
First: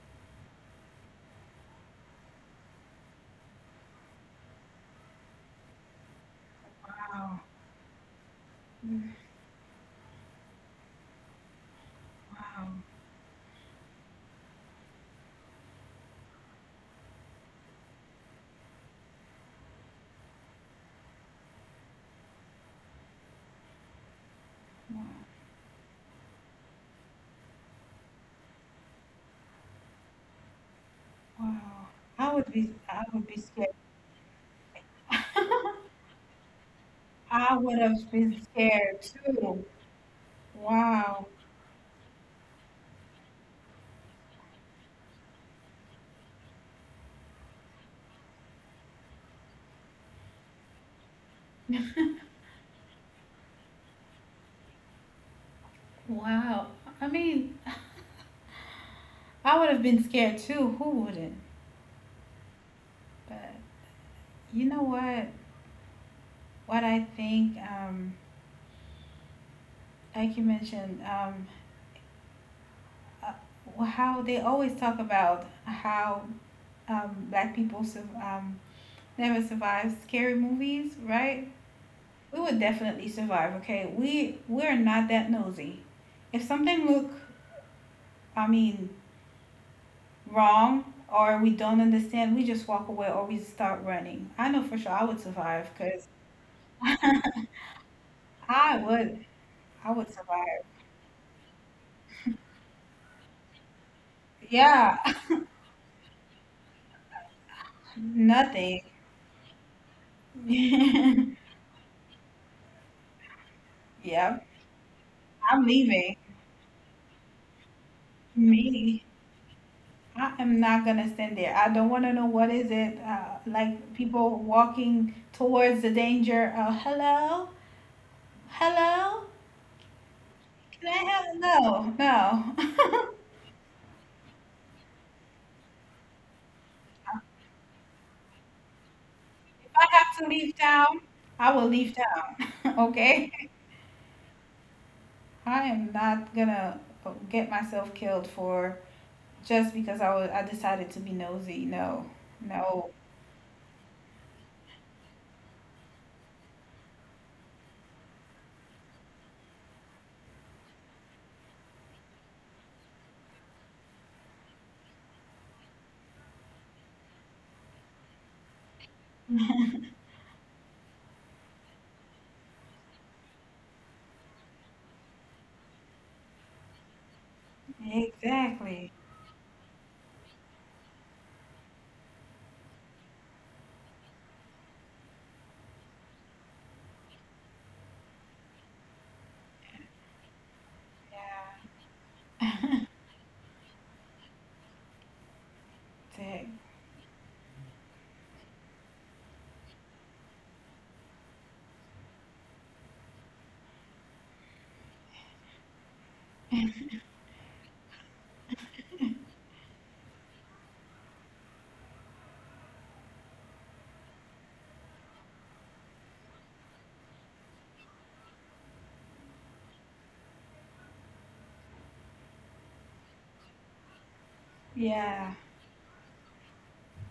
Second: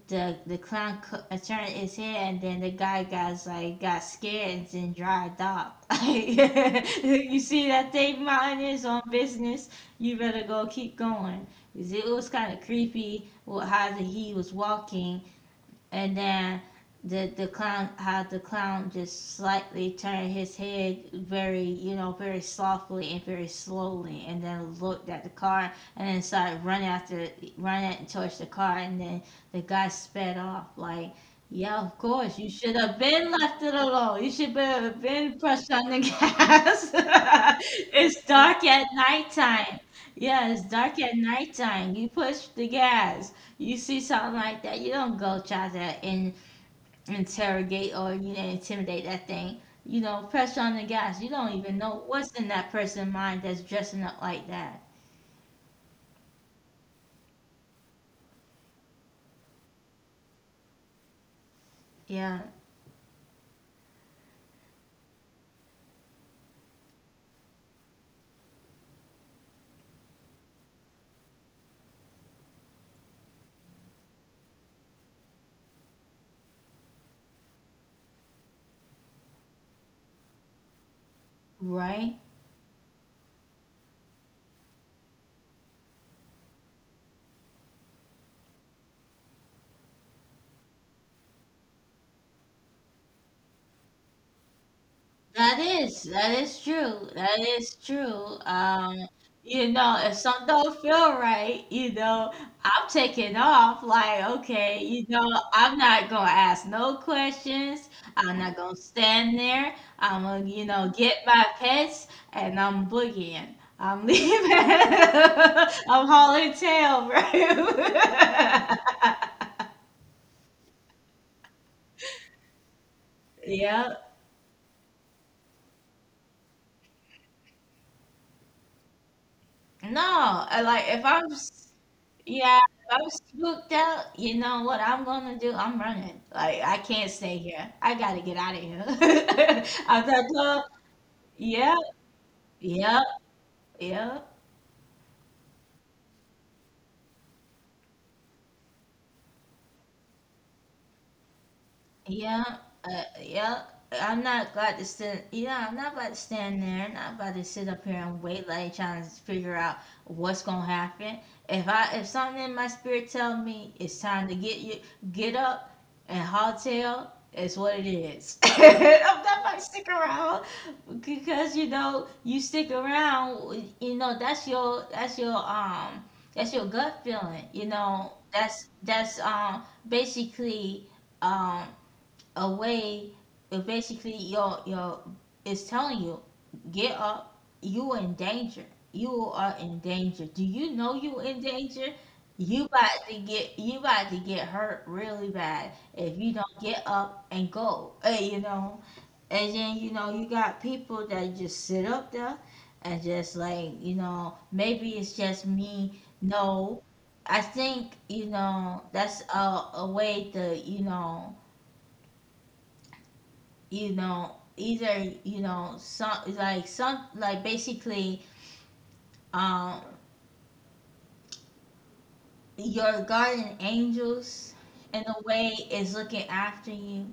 [SPEAKER 2] the the clown co- attorney is here, and then the guy got like got scared and then dried up. You
[SPEAKER 1] Wow.
[SPEAKER 2] see that thing, mountain is on business, you better go, keep going. 'Cause it was kind of
[SPEAKER 1] Wow.
[SPEAKER 2] creepy with how the, he was walking, and then the the clown, how the clown just slightly turned his head very, you know, very softly and very slowly, and then looked at the car, and then started running after, running towards the car, and then the guy sped off like, yeah,
[SPEAKER 1] Wow.
[SPEAKER 2] of course,
[SPEAKER 1] I
[SPEAKER 2] you
[SPEAKER 1] would
[SPEAKER 2] should
[SPEAKER 1] be
[SPEAKER 2] have
[SPEAKER 1] I
[SPEAKER 2] been
[SPEAKER 1] would be
[SPEAKER 2] left it
[SPEAKER 1] scared.
[SPEAKER 2] alone, you should be- have been pressed on the gas.
[SPEAKER 1] I would have
[SPEAKER 2] It's
[SPEAKER 1] been
[SPEAKER 2] dark at
[SPEAKER 1] scared too.
[SPEAKER 2] nighttime. Yeah, it's dark at
[SPEAKER 1] Wow.
[SPEAKER 2] nighttime, you push the gas. You see something like that, you don't go try to in, interrogate or, you know, intimidate that thing. You know, pressure on the guys. You don't even know what's in that person's mind that's dressing up like that.
[SPEAKER 1] Wow. I mean, I would have been scared too. Who wouldn't?
[SPEAKER 2] Yeah,
[SPEAKER 1] But you know what? What I think, um, like you mentioned, um, uh, how they always talk about how, um, black people sur- um, never survive scary movies, right?
[SPEAKER 2] right.
[SPEAKER 1] We would definitely survive. Okay, we we're not that nosy. If something look, I mean, wrong, or we don't understand, we just walk away or we start running. I know for sure I would
[SPEAKER 2] That
[SPEAKER 1] survive,
[SPEAKER 2] is
[SPEAKER 1] because
[SPEAKER 2] that is true. That is true.
[SPEAKER 1] I
[SPEAKER 2] Um,
[SPEAKER 1] would
[SPEAKER 2] you know,
[SPEAKER 1] I
[SPEAKER 2] if
[SPEAKER 1] would
[SPEAKER 2] something
[SPEAKER 1] survive.
[SPEAKER 2] don't feel right, you know, I'm taking off. Like, okay, you
[SPEAKER 1] Yeah,
[SPEAKER 2] know, I'm not gonna ask no questions. I'm not gonna
[SPEAKER 1] nothing.
[SPEAKER 2] stand there. I'm gonna, you know, get my pets and I'm boogieing. I'm leaving.
[SPEAKER 1] Yeah, I'm
[SPEAKER 2] I'm
[SPEAKER 1] leaving.
[SPEAKER 2] hauling tail, bro.
[SPEAKER 1] Me, I am not gonna stand there. I don't want to know what is it, uh,
[SPEAKER 2] Yeah.
[SPEAKER 1] like. People walking towards the danger. Uh, hello, hello.
[SPEAKER 2] No, I like
[SPEAKER 1] Can
[SPEAKER 2] if
[SPEAKER 1] I
[SPEAKER 2] I'm
[SPEAKER 1] have,
[SPEAKER 2] s-
[SPEAKER 1] no,
[SPEAKER 2] Yeah, if I'm
[SPEAKER 1] no?
[SPEAKER 2] spooked out. You know what I'm gonna do? I'm running. Like I can't stay here. I gotta get out of here.
[SPEAKER 1] If I
[SPEAKER 2] I
[SPEAKER 1] have to
[SPEAKER 2] thought,
[SPEAKER 1] leave town, I will
[SPEAKER 2] yeah,
[SPEAKER 1] leave town.
[SPEAKER 2] yeah,
[SPEAKER 1] Okay,
[SPEAKER 2] yeah.
[SPEAKER 1] I am not gonna get myself killed for, just because I was I decided to be nosy. No,
[SPEAKER 2] Yeah,
[SPEAKER 1] no.
[SPEAKER 2] uh, yeah. I'm not glad to stand. Yeah, I'm not about to stand there. I'm not about to sit up here and wait, like trying to figure out what's gonna happen. If I, if something in my spirit tell me it's time to get you, get up and hotel. It's what it is. I'm not about to stick around, because you know you stick around. You know that's your that's your um that's your gut feeling. You know that's
[SPEAKER 1] Exactly.
[SPEAKER 2] that's um basically. um a way of basically your your is telling you get up. You are in danger. You are in danger. Do you know you in
[SPEAKER 1] Yeah.
[SPEAKER 2] danger? You about to get you about to get hurt really bad if you don't
[SPEAKER 1] Dang.
[SPEAKER 2] get up and go, eh, you know and then you know you got people that just sit up there and just, like, you know, maybe it's just me. No, I think, you know, that's a, a way to, you know, you know, either, you know, some like some like basically. um your guardian angels in a
[SPEAKER 1] Yeah.
[SPEAKER 2] way is looking after you,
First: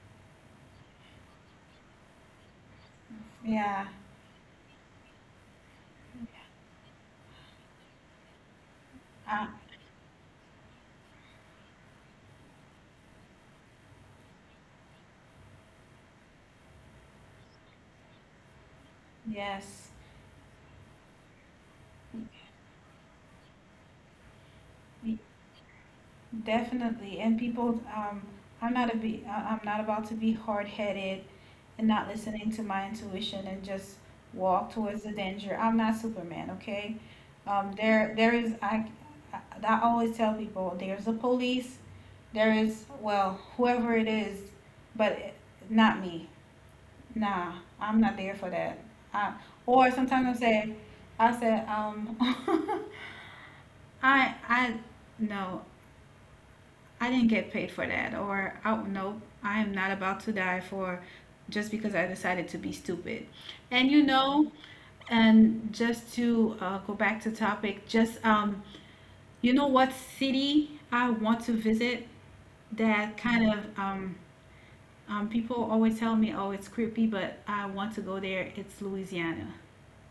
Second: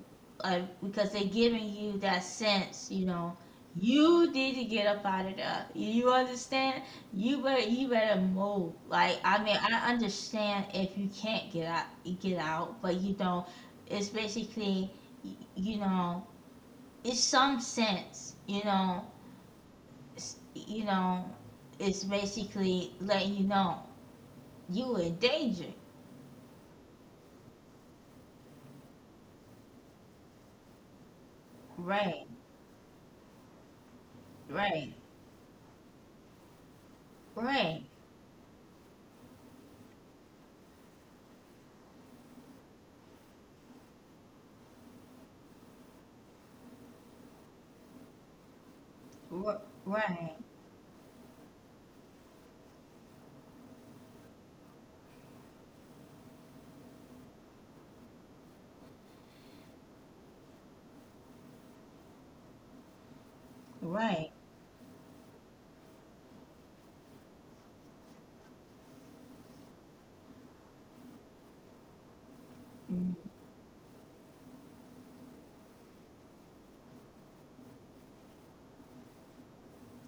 [SPEAKER 2] like, because they're giving you that sense, you know.
[SPEAKER 1] Yeah.
[SPEAKER 2] You need to get up out of there, you understand. You better you better move. Like, I
[SPEAKER 1] Uh,
[SPEAKER 2] mean, I understand if you can't get out, get out, but you know it's basically, you know, it's some sense, you know,
[SPEAKER 1] yes,
[SPEAKER 2] s- you know, it's basically letting you know you in danger.
[SPEAKER 1] definitely. And people, um, I'm not a be, I- I'm not about to be hard-headed and not
[SPEAKER 2] Right,
[SPEAKER 1] listening to my intuition and just walk
[SPEAKER 2] right,
[SPEAKER 1] towards the danger. I'm not Superman, okay? Um,
[SPEAKER 2] right,
[SPEAKER 1] there, there is. I, I, I always tell people, there's the police. There is, well, whoever it is, but not me. Nah, I'm not there for that. I,
[SPEAKER 2] r-
[SPEAKER 1] or sometimes I
[SPEAKER 2] right,
[SPEAKER 1] say, I said, um, I, I, no, I didn't get paid for that. Or, oh no, I am not about to die for, just because I decided to be stupid. And you
[SPEAKER 2] right.
[SPEAKER 1] know, and just to, uh, go back to topic, just, um, you know what city I want to visit? That
[SPEAKER 2] Mm,
[SPEAKER 1] kind of, um, um, people always tell me, oh, it's creepy, but I want to go there. It's Louisiana.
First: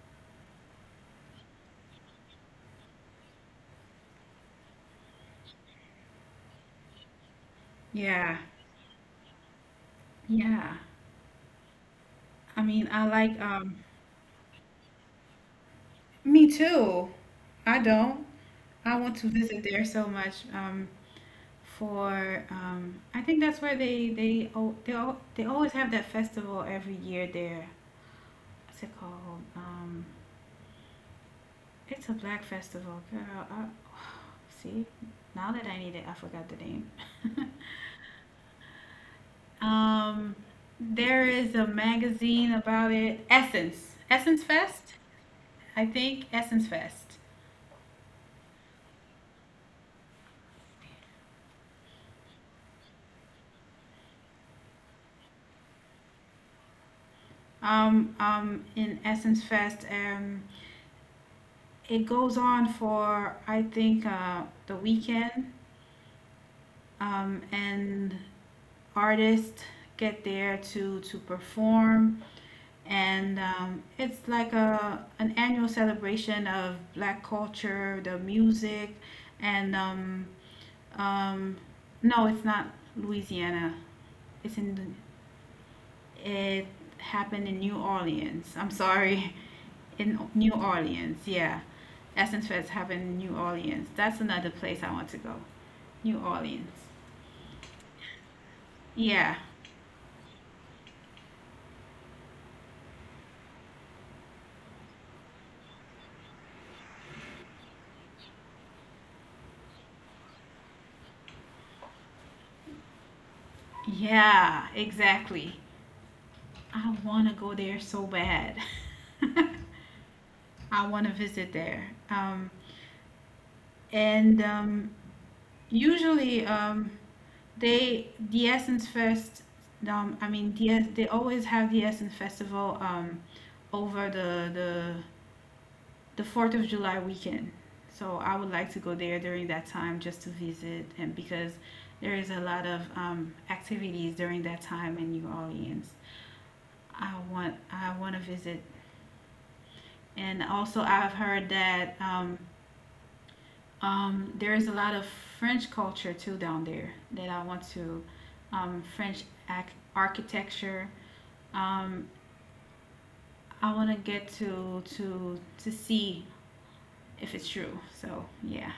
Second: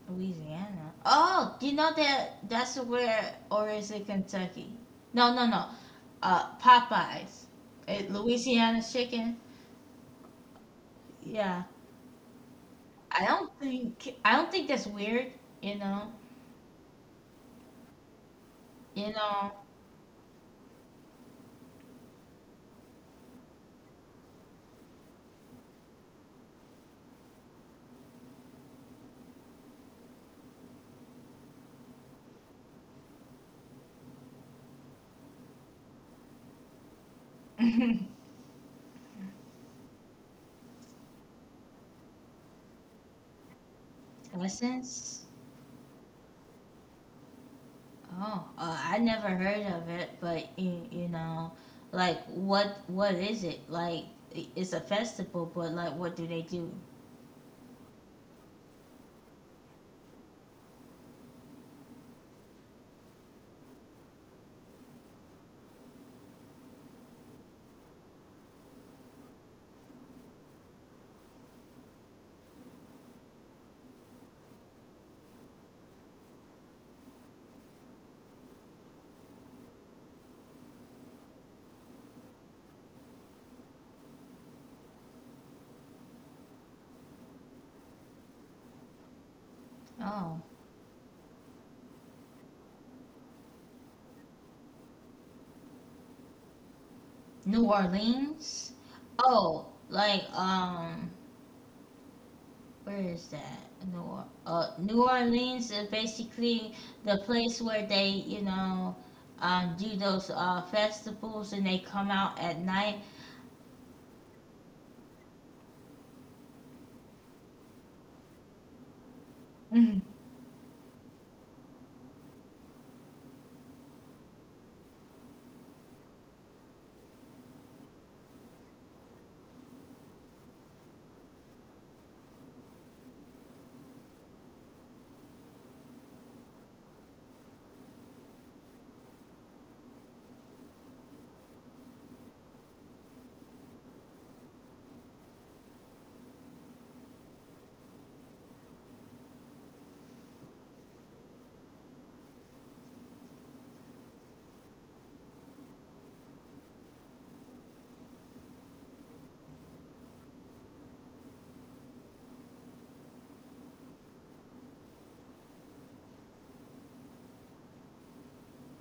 [SPEAKER 2] Louisiana. Oh, you know that that's where, or is it Kentucky? No, no, no. Uh, Popeyes, Eh,
[SPEAKER 1] Yeah,
[SPEAKER 2] Louisiana chicken.
[SPEAKER 1] yeah.
[SPEAKER 2] Yeah,
[SPEAKER 1] I mean, I
[SPEAKER 2] I
[SPEAKER 1] like,
[SPEAKER 2] don't
[SPEAKER 1] um,
[SPEAKER 2] think I don't think that's weird. You know,
[SPEAKER 1] me too. I don't. I
[SPEAKER 2] you
[SPEAKER 1] want to
[SPEAKER 2] know.
[SPEAKER 1] visit there so much. Um, for, um I think that's where they they, oh, they al- they always have that festival every year there. What's it called? Um, it's a black festival, girl. Uh, see, now that I need it, I forgot the name. um, there is a magazine about it. Essence, Essence Fest,
[SPEAKER 2] Lessons.
[SPEAKER 1] I think. Essence Fest.
[SPEAKER 2] Oh, uh, I never heard of it, but you, you know, like what what is it? Like i- it's a festival, but like what do they do?
[SPEAKER 1] Um, um, in Essence Fest, um, it goes on for I think uh, the weekend, um, and artists get there to to perform, and um, it's like a an annual celebration of black culture, the music. And um, um, no, it's not Louisiana. It's in it happened in New Orleans, I'm sorry. In
[SPEAKER 2] Oh,
[SPEAKER 1] New Orleans, yeah. Essence Fest happened in New Orleans. That's another place I want to go, New Orleans.
[SPEAKER 2] New Orleans?
[SPEAKER 1] Yeah,
[SPEAKER 2] Oh, like um where is that? New or- uh New Orleans is basically the place where they, you know, um do those uh festivals, and they come out at night.
[SPEAKER 1] yeah, exactly. I want to go there so bad.
[SPEAKER 2] Mhm.
[SPEAKER 1] I want to visit there. Um, and um, Usually um, they the Essence Fest. Um, I mean, the, they always have the Essence Festival um, over the the the Fourth of July weekend. So I would like to go there during that time just to visit, and because there is a lot of um, activities during that time in New Orleans. I want I want to visit. And also, I've heard that um, um, there is a lot of French culture too down there that I want to, um, French ac- architecture. Um, I want to get to to to see if it's true. So yeah.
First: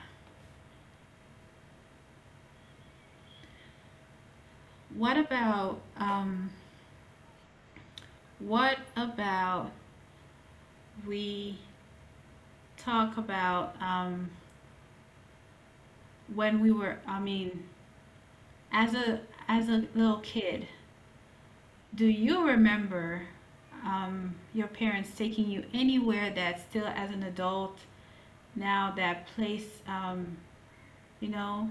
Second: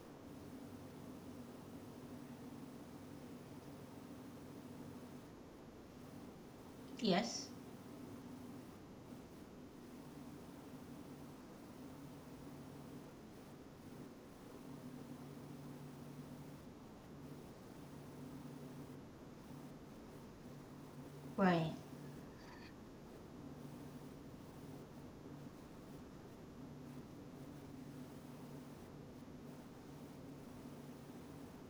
[SPEAKER 1] What about um,
[SPEAKER 2] Yes.
[SPEAKER 1] what about we talk about um, when we were? I mean, as a as a little kid,
[SPEAKER 2] Right.
[SPEAKER 1] do you remember um, your parents taking you anywhere that still as an adult now, that place, um, you know,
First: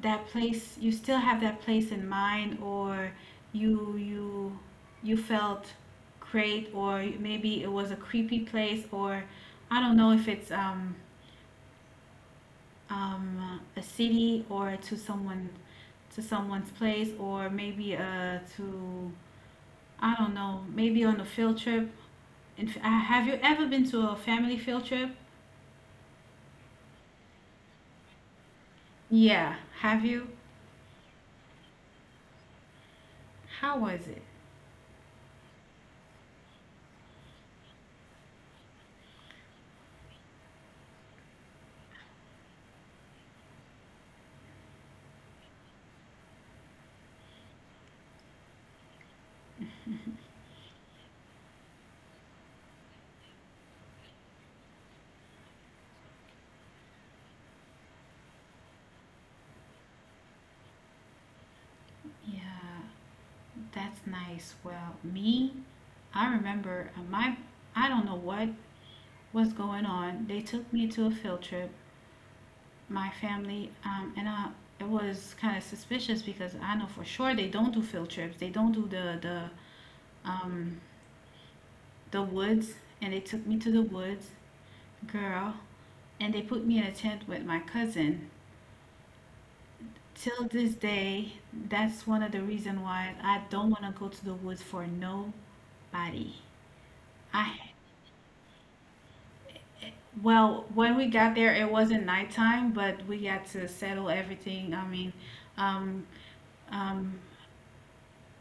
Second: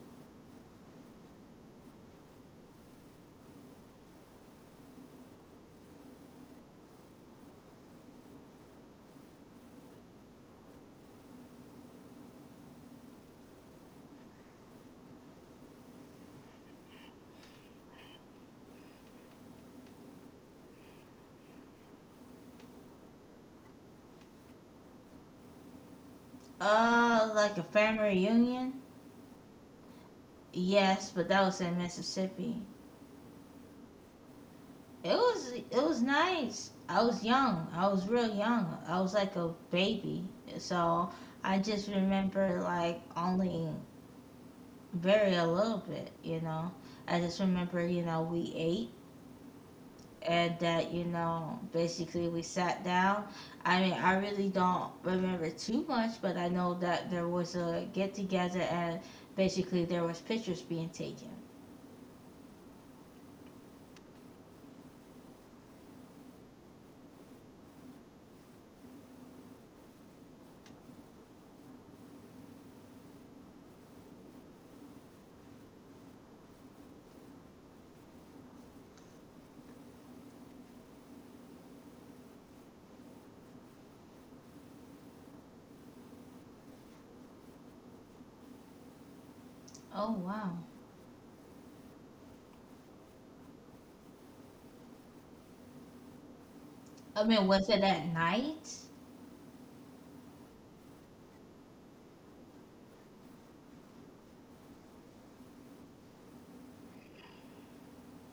[SPEAKER 1] that place you still have that place in mind, or you you you felt great, or maybe it was a creepy place? Or I don't know if it's um, um, a city or to someone, to someone's place, or maybe uh, to I don't know, maybe on a field trip. In f- uh, have you ever been to a family field trip?
[SPEAKER 2] Uh like a family reunion?
[SPEAKER 1] Yeah. Have you?
[SPEAKER 2] Yes, but that was in Mississippi.
[SPEAKER 1] How was it?
[SPEAKER 2] It was it was nice. I was young. I was real young. I was like a baby. So I just remember, like, only very a little bit, you know. I just remember, you know, we ate and that, you know, basically we sat down. I mean, I really don't remember too much, but I know that there was a get together, and basically there was pictures being taken.
[SPEAKER 1] Yeah, that's nice. Well, me, I remember uh, my, I don't know what was going on. They took me to a field trip, my family, um, and I, it was kind of suspicious because I know for sure they don't do field trips. They don't do the the um the woods, and they took me to the woods, girl, and they put me in a tent with my cousin.
[SPEAKER 2] Oh,
[SPEAKER 1] Till
[SPEAKER 2] wow.
[SPEAKER 1] this day, that's one of the reason why I don't want to go to the woods for nobody.
[SPEAKER 2] I mean,
[SPEAKER 1] I
[SPEAKER 2] was it at night?
[SPEAKER 1] well, when we got there, it wasn't nighttime, but we got to settle everything. I mean, um, um,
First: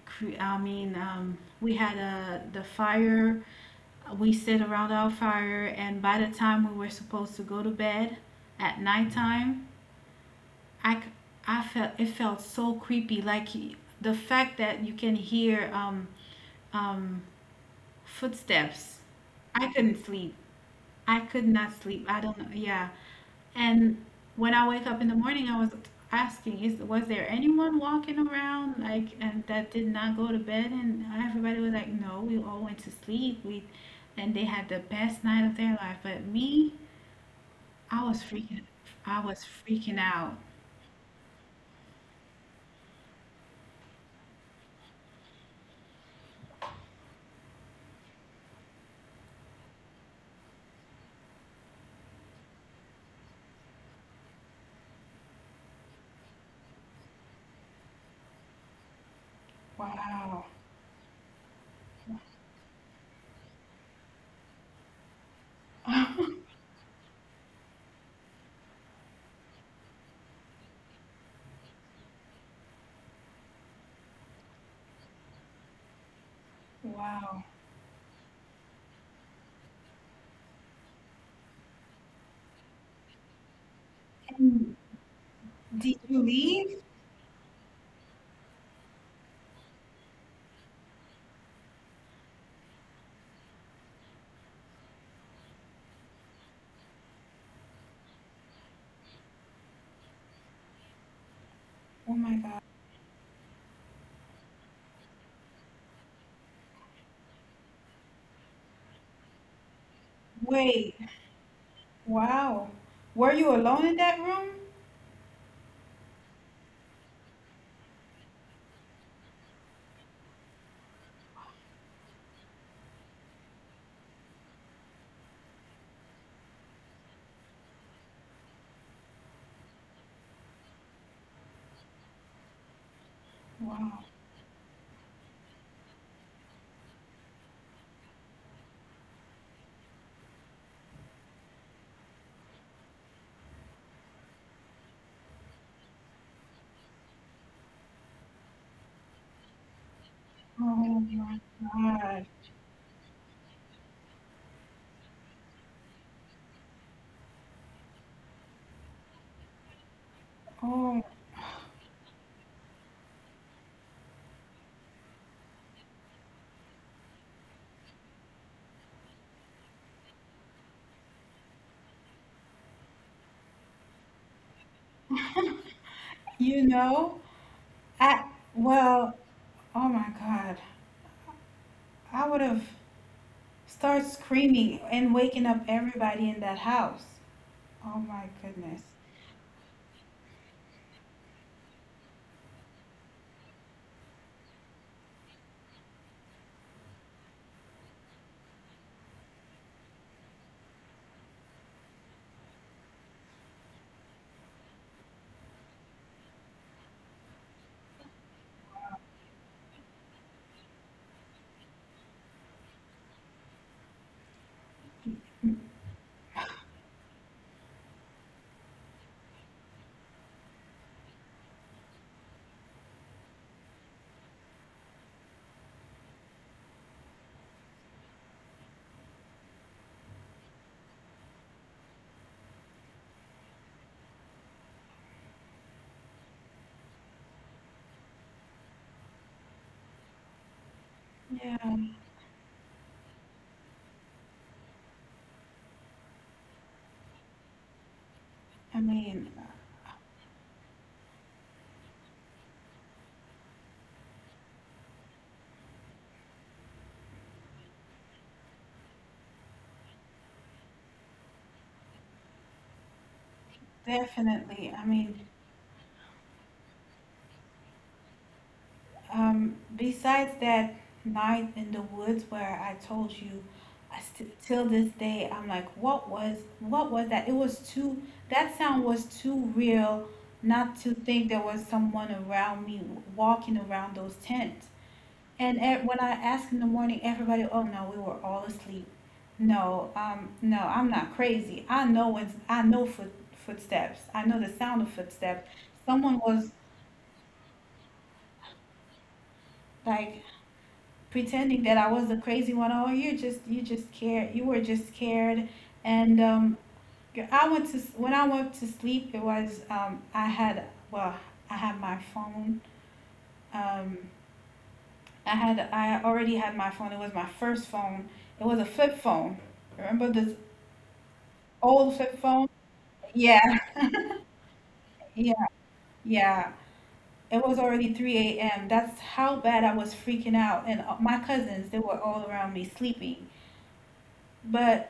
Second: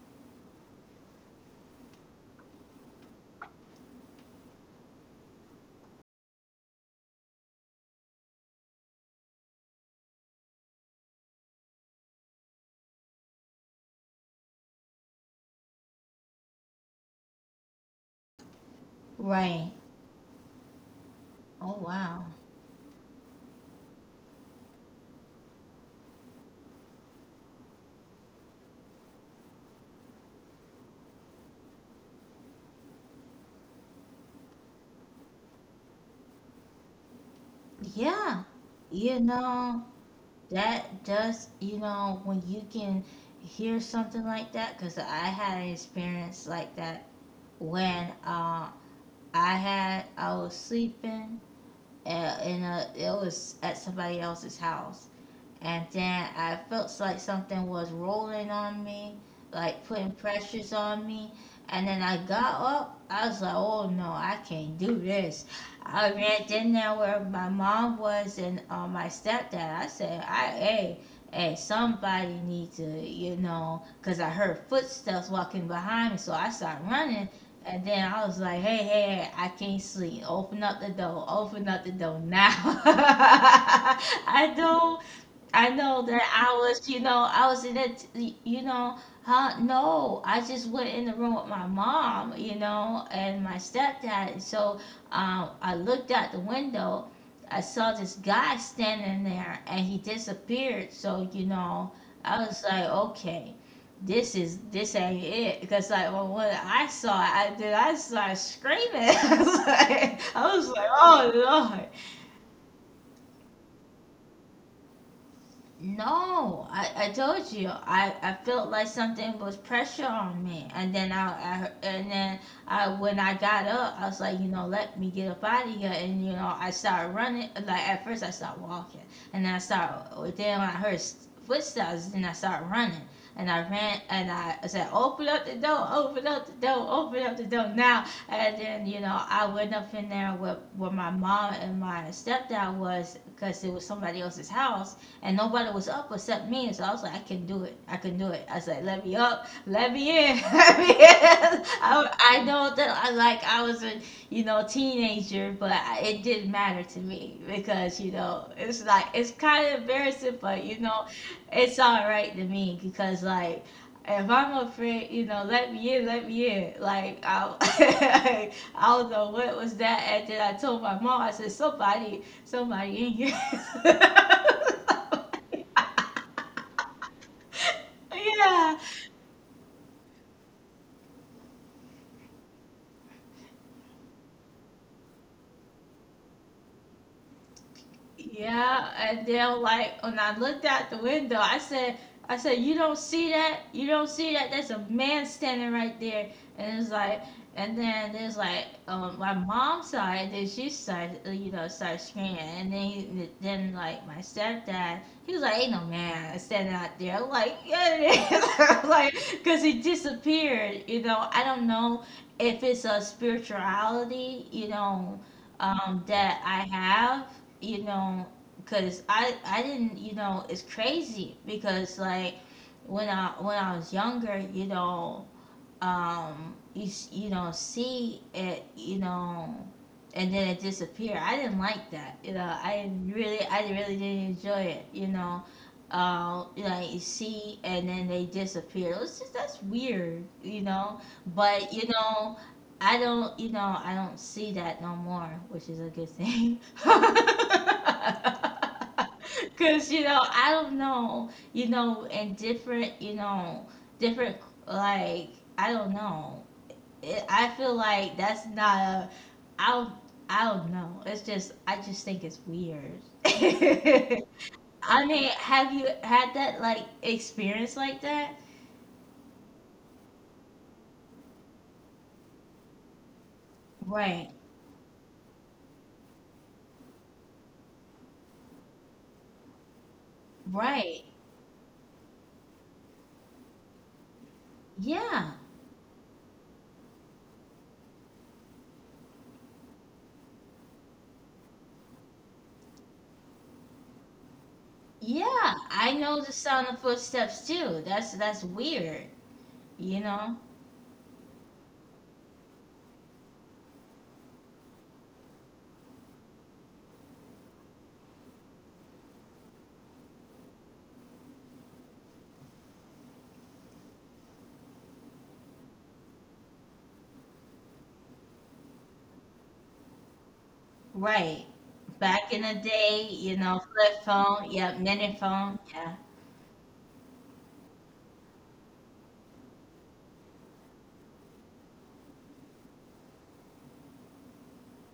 [SPEAKER 1] cre- I mean, um, we had a the fire. We sit around our fire, and by the time we were supposed to go to bed at nighttime, I, c- I felt, it felt so creepy. Like, y- the fact that you can hear um, Um, footsteps. I
[SPEAKER 2] Right.
[SPEAKER 1] couldn't sleep. I could not
[SPEAKER 2] Oh,
[SPEAKER 1] sleep. I
[SPEAKER 2] wow.
[SPEAKER 1] don't know. Yeah. And when I wake up in the morning, I was asking, is was there anyone walking around, like, and that did not go to bed? And everybody was like, no, we all went to sleep. We, and they had the best night of their life. But me, I was
[SPEAKER 2] Yeah.
[SPEAKER 1] freaking,
[SPEAKER 2] You
[SPEAKER 1] I was
[SPEAKER 2] know,
[SPEAKER 1] freaking out.
[SPEAKER 2] that does, you know, when you can hear something like that, because I had an experience like that when uh, I had, I was sleeping uh, in a, it was at somebody else's house. And then I felt like something was rolling on me, like putting
[SPEAKER 1] Wow.
[SPEAKER 2] pressures on me. And then I got up. I was like, oh no, I can't do this. I ran in there where my mom was and uh, my stepdad. I said, I, hey, hey, somebody need to, you know, because I heard footsteps walking behind me. So I started running.
[SPEAKER 1] Wow.
[SPEAKER 2] And then I was like, hey, hey, hey, I can't sleep. Open up the door. Open up the door now. I
[SPEAKER 1] And
[SPEAKER 2] don't I
[SPEAKER 1] did
[SPEAKER 2] know
[SPEAKER 1] you
[SPEAKER 2] that I
[SPEAKER 1] leave?
[SPEAKER 2] was, you know, I was in it, you know, huh? No, I just went in the room with my mom, you know, and my stepdad. And so um, I looked out the window. I saw this guy standing there and he disappeared. So, you know,
[SPEAKER 1] Oh my
[SPEAKER 2] I
[SPEAKER 1] God.
[SPEAKER 2] was like, okay, this is, this ain't it. Because, like, well, when I saw it, I did, I started screaming. I was like, I was like,
[SPEAKER 1] Wait.
[SPEAKER 2] oh, Lord.
[SPEAKER 1] Wow. Were you alone in that room?
[SPEAKER 2] No, I, I told you, I, I felt like something was pressure on me, and then I, I and then I when I got up, I was like, you know, let me get up out of here, and you know, I started running. Like, at first, I started walking, and then I started. Then when I heard s- footsteps, then I started running, and I ran,
[SPEAKER 1] Wow.
[SPEAKER 2] and I said, open up the door, open up the door, open up the door now. And then, you know, I went up in there where where my mom and my stepdad was, because it was somebody else's house and nobody was up except me. And so I was like, I can do it. I can do it. I said, let me up, let me in,
[SPEAKER 1] Oh
[SPEAKER 2] let me
[SPEAKER 1] my
[SPEAKER 2] in. I,
[SPEAKER 1] God.
[SPEAKER 2] I know that, I like I was a you know teenager, but I, it didn't matter to me, because you know it's like it's kind of embarrassing, but you
[SPEAKER 1] Oh,
[SPEAKER 2] know it's all right to me, because like. If I'm afraid, you know, let me in, let me in. Like I, I don't know what was that. And then I told my mom, I said somebody somebody in here.
[SPEAKER 1] you know, I,
[SPEAKER 2] Yeah,
[SPEAKER 1] well, oh my God. I would have started screaming and waking up everybody in that house. Oh my goodness.
[SPEAKER 2] yeah, and they're like, when I looked out the window, I said, I said, you don't see that? You don't see that? There's a man standing right there. And it's like, and then there's like, um, my mom's side, then she started, uh, you know, started screaming. And then, he- then like my stepdad, he was like, ain't no man standing out there. I'm like, yeah, it is. I'm like, cause he disappeared. You know, I don't know if it's a spirituality, you know, um, that I have, you know because i i didn't, you know it's crazy, because like when i when I was younger, you know um you s- you know see it, you know and then it disappear, I didn't like that, you know i didn't really I really didn't enjoy it, you know uh you know you see, and then they disappear, it was just, that's weird, you know but
[SPEAKER 1] Yeah,
[SPEAKER 2] you know i don't you know i don't see that no more, which is a good thing.
[SPEAKER 1] I mean,
[SPEAKER 2] Because you know I don't know, you know and different you know different, like, I don't know. It, I feel like that's not a, I don't I don't know. It's just, I just think it's weird.
[SPEAKER 1] definitely. I
[SPEAKER 2] I mean,
[SPEAKER 1] mean,
[SPEAKER 2] have you had that, like, experience like that?
[SPEAKER 1] um, besides that night in the woods where I told you, I st
[SPEAKER 2] Right.
[SPEAKER 1] till this day I'm like, what was what was that? It was too, that sound was too real not to
[SPEAKER 2] Right.
[SPEAKER 1] think there was someone around me walking around those tents.
[SPEAKER 2] Yeah.
[SPEAKER 1] And e- when I asked in the morning, everybody, oh no, we were all asleep. No, um, no, I'm not crazy. I know when I know foot footsteps. I know the sound of footsteps.
[SPEAKER 2] Yeah. I
[SPEAKER 1] Someone
[SPEAKER 2] know the
[SPEAKER 1] was,
[SPEAKER 2] sound of footsteps too. That's that's weird, you
[SPEAKER 1] like,
[SPEAKER 2] know?
[SPEAKER 1] pretending that I was the crazy one. Oh, you just you just scared. You were just scared. And um, I went to when I went to sleep, it was um, I had well, I had my phone. Um, I had I already had my phone. It was my first phone. It was a flip phone. Remember this
[SPEAKER 2] Right.
[SPEAKER 1] old flip
[SPEAKER 2] Back in
[SPEAKER 1] phone?
[SPEAKER 2] the day, you
[SPEAKER 1] Yeah,
[SPEAKER 2] know, flip phone, yeah, minute
[SPEAKER 1] yeah,
[SPEAKER 2] phone, yeah.
[SPEAKER 1] yeah. It was already three a m. That's how bad I was freaking out. And uh, my cousins, they were all around me sleeping. But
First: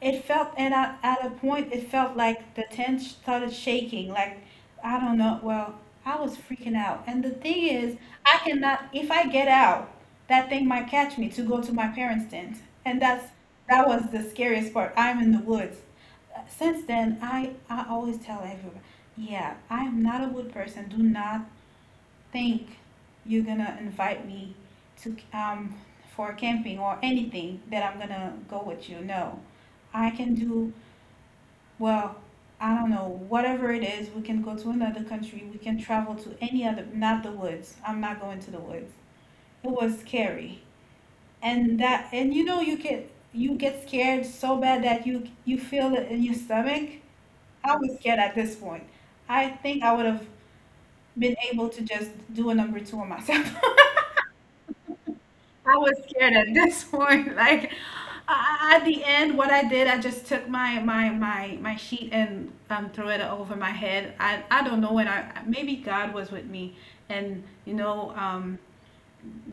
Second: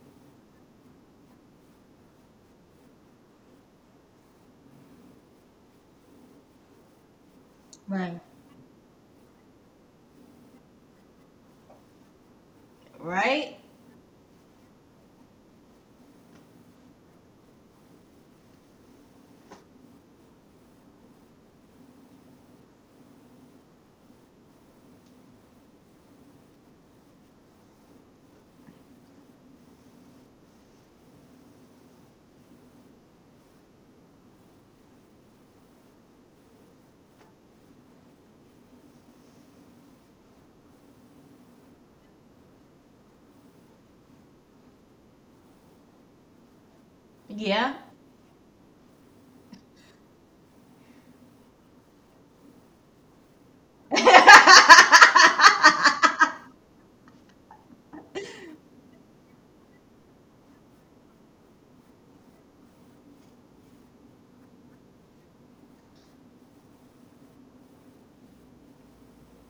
[SPEAKER 1] it felt, and at, a, at a point, it felt like the tent started shaking, like, I don't know. Well, I was freaking out, and the thing is,
[SPEAKER 2] Right.
[SPEAKER 1] I cannot, if I get out, that thing might catch me to go to my parents tent, and that's,
[SPEAKER 2] Right?
[SPEAKER 1] that was the scariest part, I'm in the woods. Since then, i i always tell everyone, yeah, I am not a wood person. Do not think you're gonna invite me to um, for camping or anything that I'm gonna go with you. No, I can do well. I don't know, whatever it is, we can go to another country. We can travel to any other, not the woods. I'm not going to the woods. It was scary, and that, and you know, you get you get scared so bad that you you feel it in your stomach. I
[SPEAKER 2] Yeah.
[SPEAKER 1] was scared at this point. I think I would have been able to just do a number two on myself. I was scared at this point. Like, I, I- at the end, what I did, I just took my my my my sheet and um, threw it over my head. I I don't know, when I, maybe God was with me, and you know um,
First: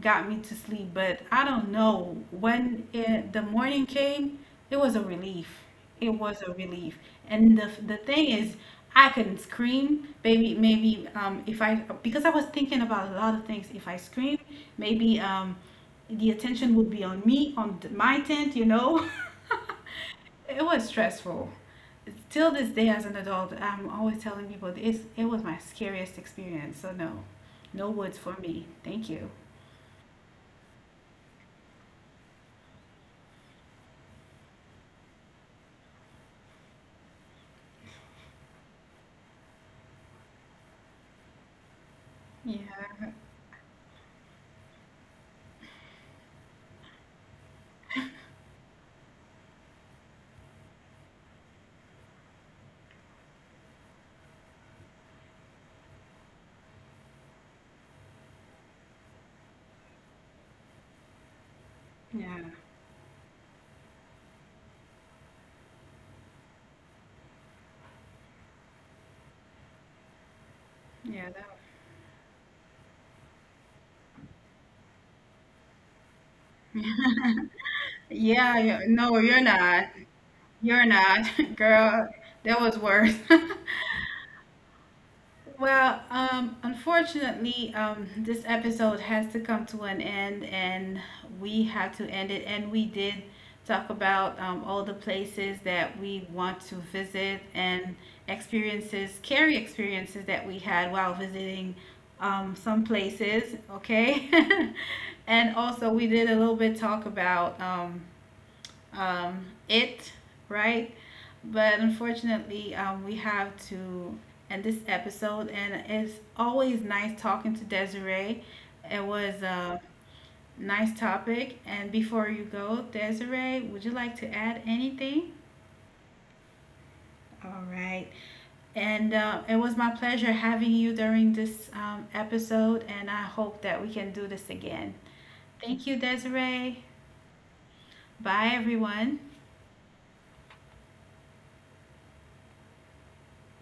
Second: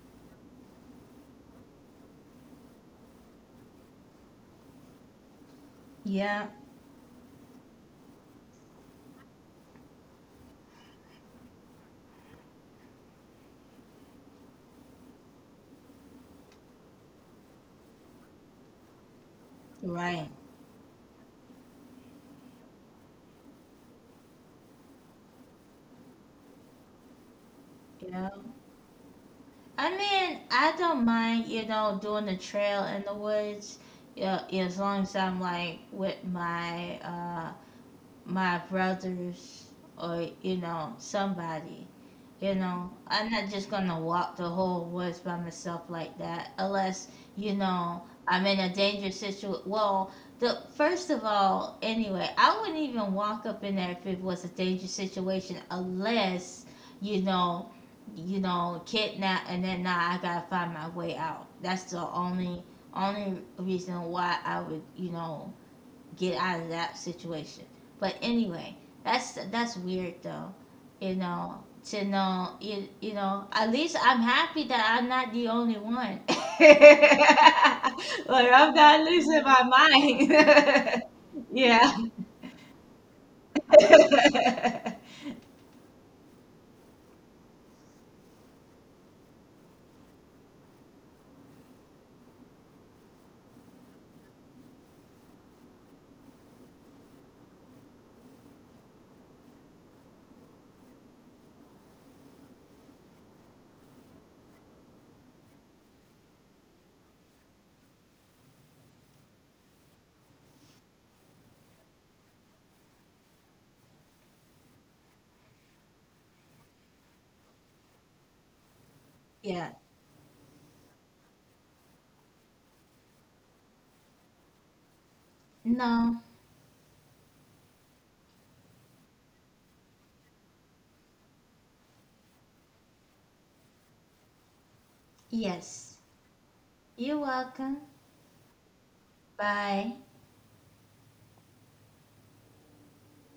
[SPEAKER 1] got me to sleep, but I don't know. When it, the morning came, it was a relief. It was
[SPEAKER 2] Yeah,
[SPEAKER 1] a relief. And the the thing is, I couldn't scream. Maybe, maybe um, if I, because I was thinking about a lot of things. If I scream, maybe um, the attention would be on me, on th- my tent, you know.
[SPEAKER 2] right.
[SPEAKER 1] It was stressful. Till this day, as an adult, I'm always telling people it's, it was my scariest experience. So no, no woods
[SPEAKER 2] Yeah.
[SPEAKER 1] for me. Thank you.
[SPEAKER 2] I mean, I don't mind, you know, doing the trail in the woods, yeah, as long as I'm like with my uh my brothers or, you know, somebody. You know,
[SPEAKER 1] Yeah.
[SPEAKER 2] I'm not just gonna walk the whole woods by myself like that, unless, you know, I'm in a dangerous situation. Well, the first of all, anyway, I wouldn't even walk up in there if it was a dangerous situation, unless, you know, you know, kidnap, and then now I gotta find my way out. That's the
[SPEAKER 1] Yeah,
[SPEAKER 2] only only reason why I would, you know, get out of that situation. But anyway, that's that's weird though, you
[SPEAKER 1] yeah, that,
[SPEAKER 2] know. To know you, you know, at least I'm happy that I'm not the only one. Like,
[SPEAKER 1] yeah,
[SPEAKER 2] I'm
[SPEAKER 1] yeah,
[SPEAKER 2] not
[SPEAKER 1] no, you're
[SPEAKER 2] losing my
[SPEAKER 1] not.
[SPEAKER 2] mind.
[SPEAKER 1] You're not,
[SPEAKER 2] Yeah.
[SPEAKER 1] girl. That was worse. Well, um, unfortunately, um, this episode has to come to an end, and we had to end it. And we did talk about um, all the places that we want to visit, and experiences, scary experiences that we had while visiting um, some places. Okay, and also we did a little bit talk about. Um, um, it, right? But unfortunately, um, we have to end this episode, and it's always nice talking to Desiree. It was
[SPEAKER 2] Yeah.
[SPEAKER 1] a nice topic. And before you go, Desiree, would you like to add anything?
[SPEAKER 2] No.
[SPEAKER 1] All right. And uh, it was my pleasure having you during this um, episode, and I hope that we can do this again. Thank you,
[SPEAKER 2] Yes.
[SPEAKER 1] Desiree.
[SPEAKER 2] You're welcome.
[SPEAKER 1] Bye, everyone.
[SPEAKER 2] Bye.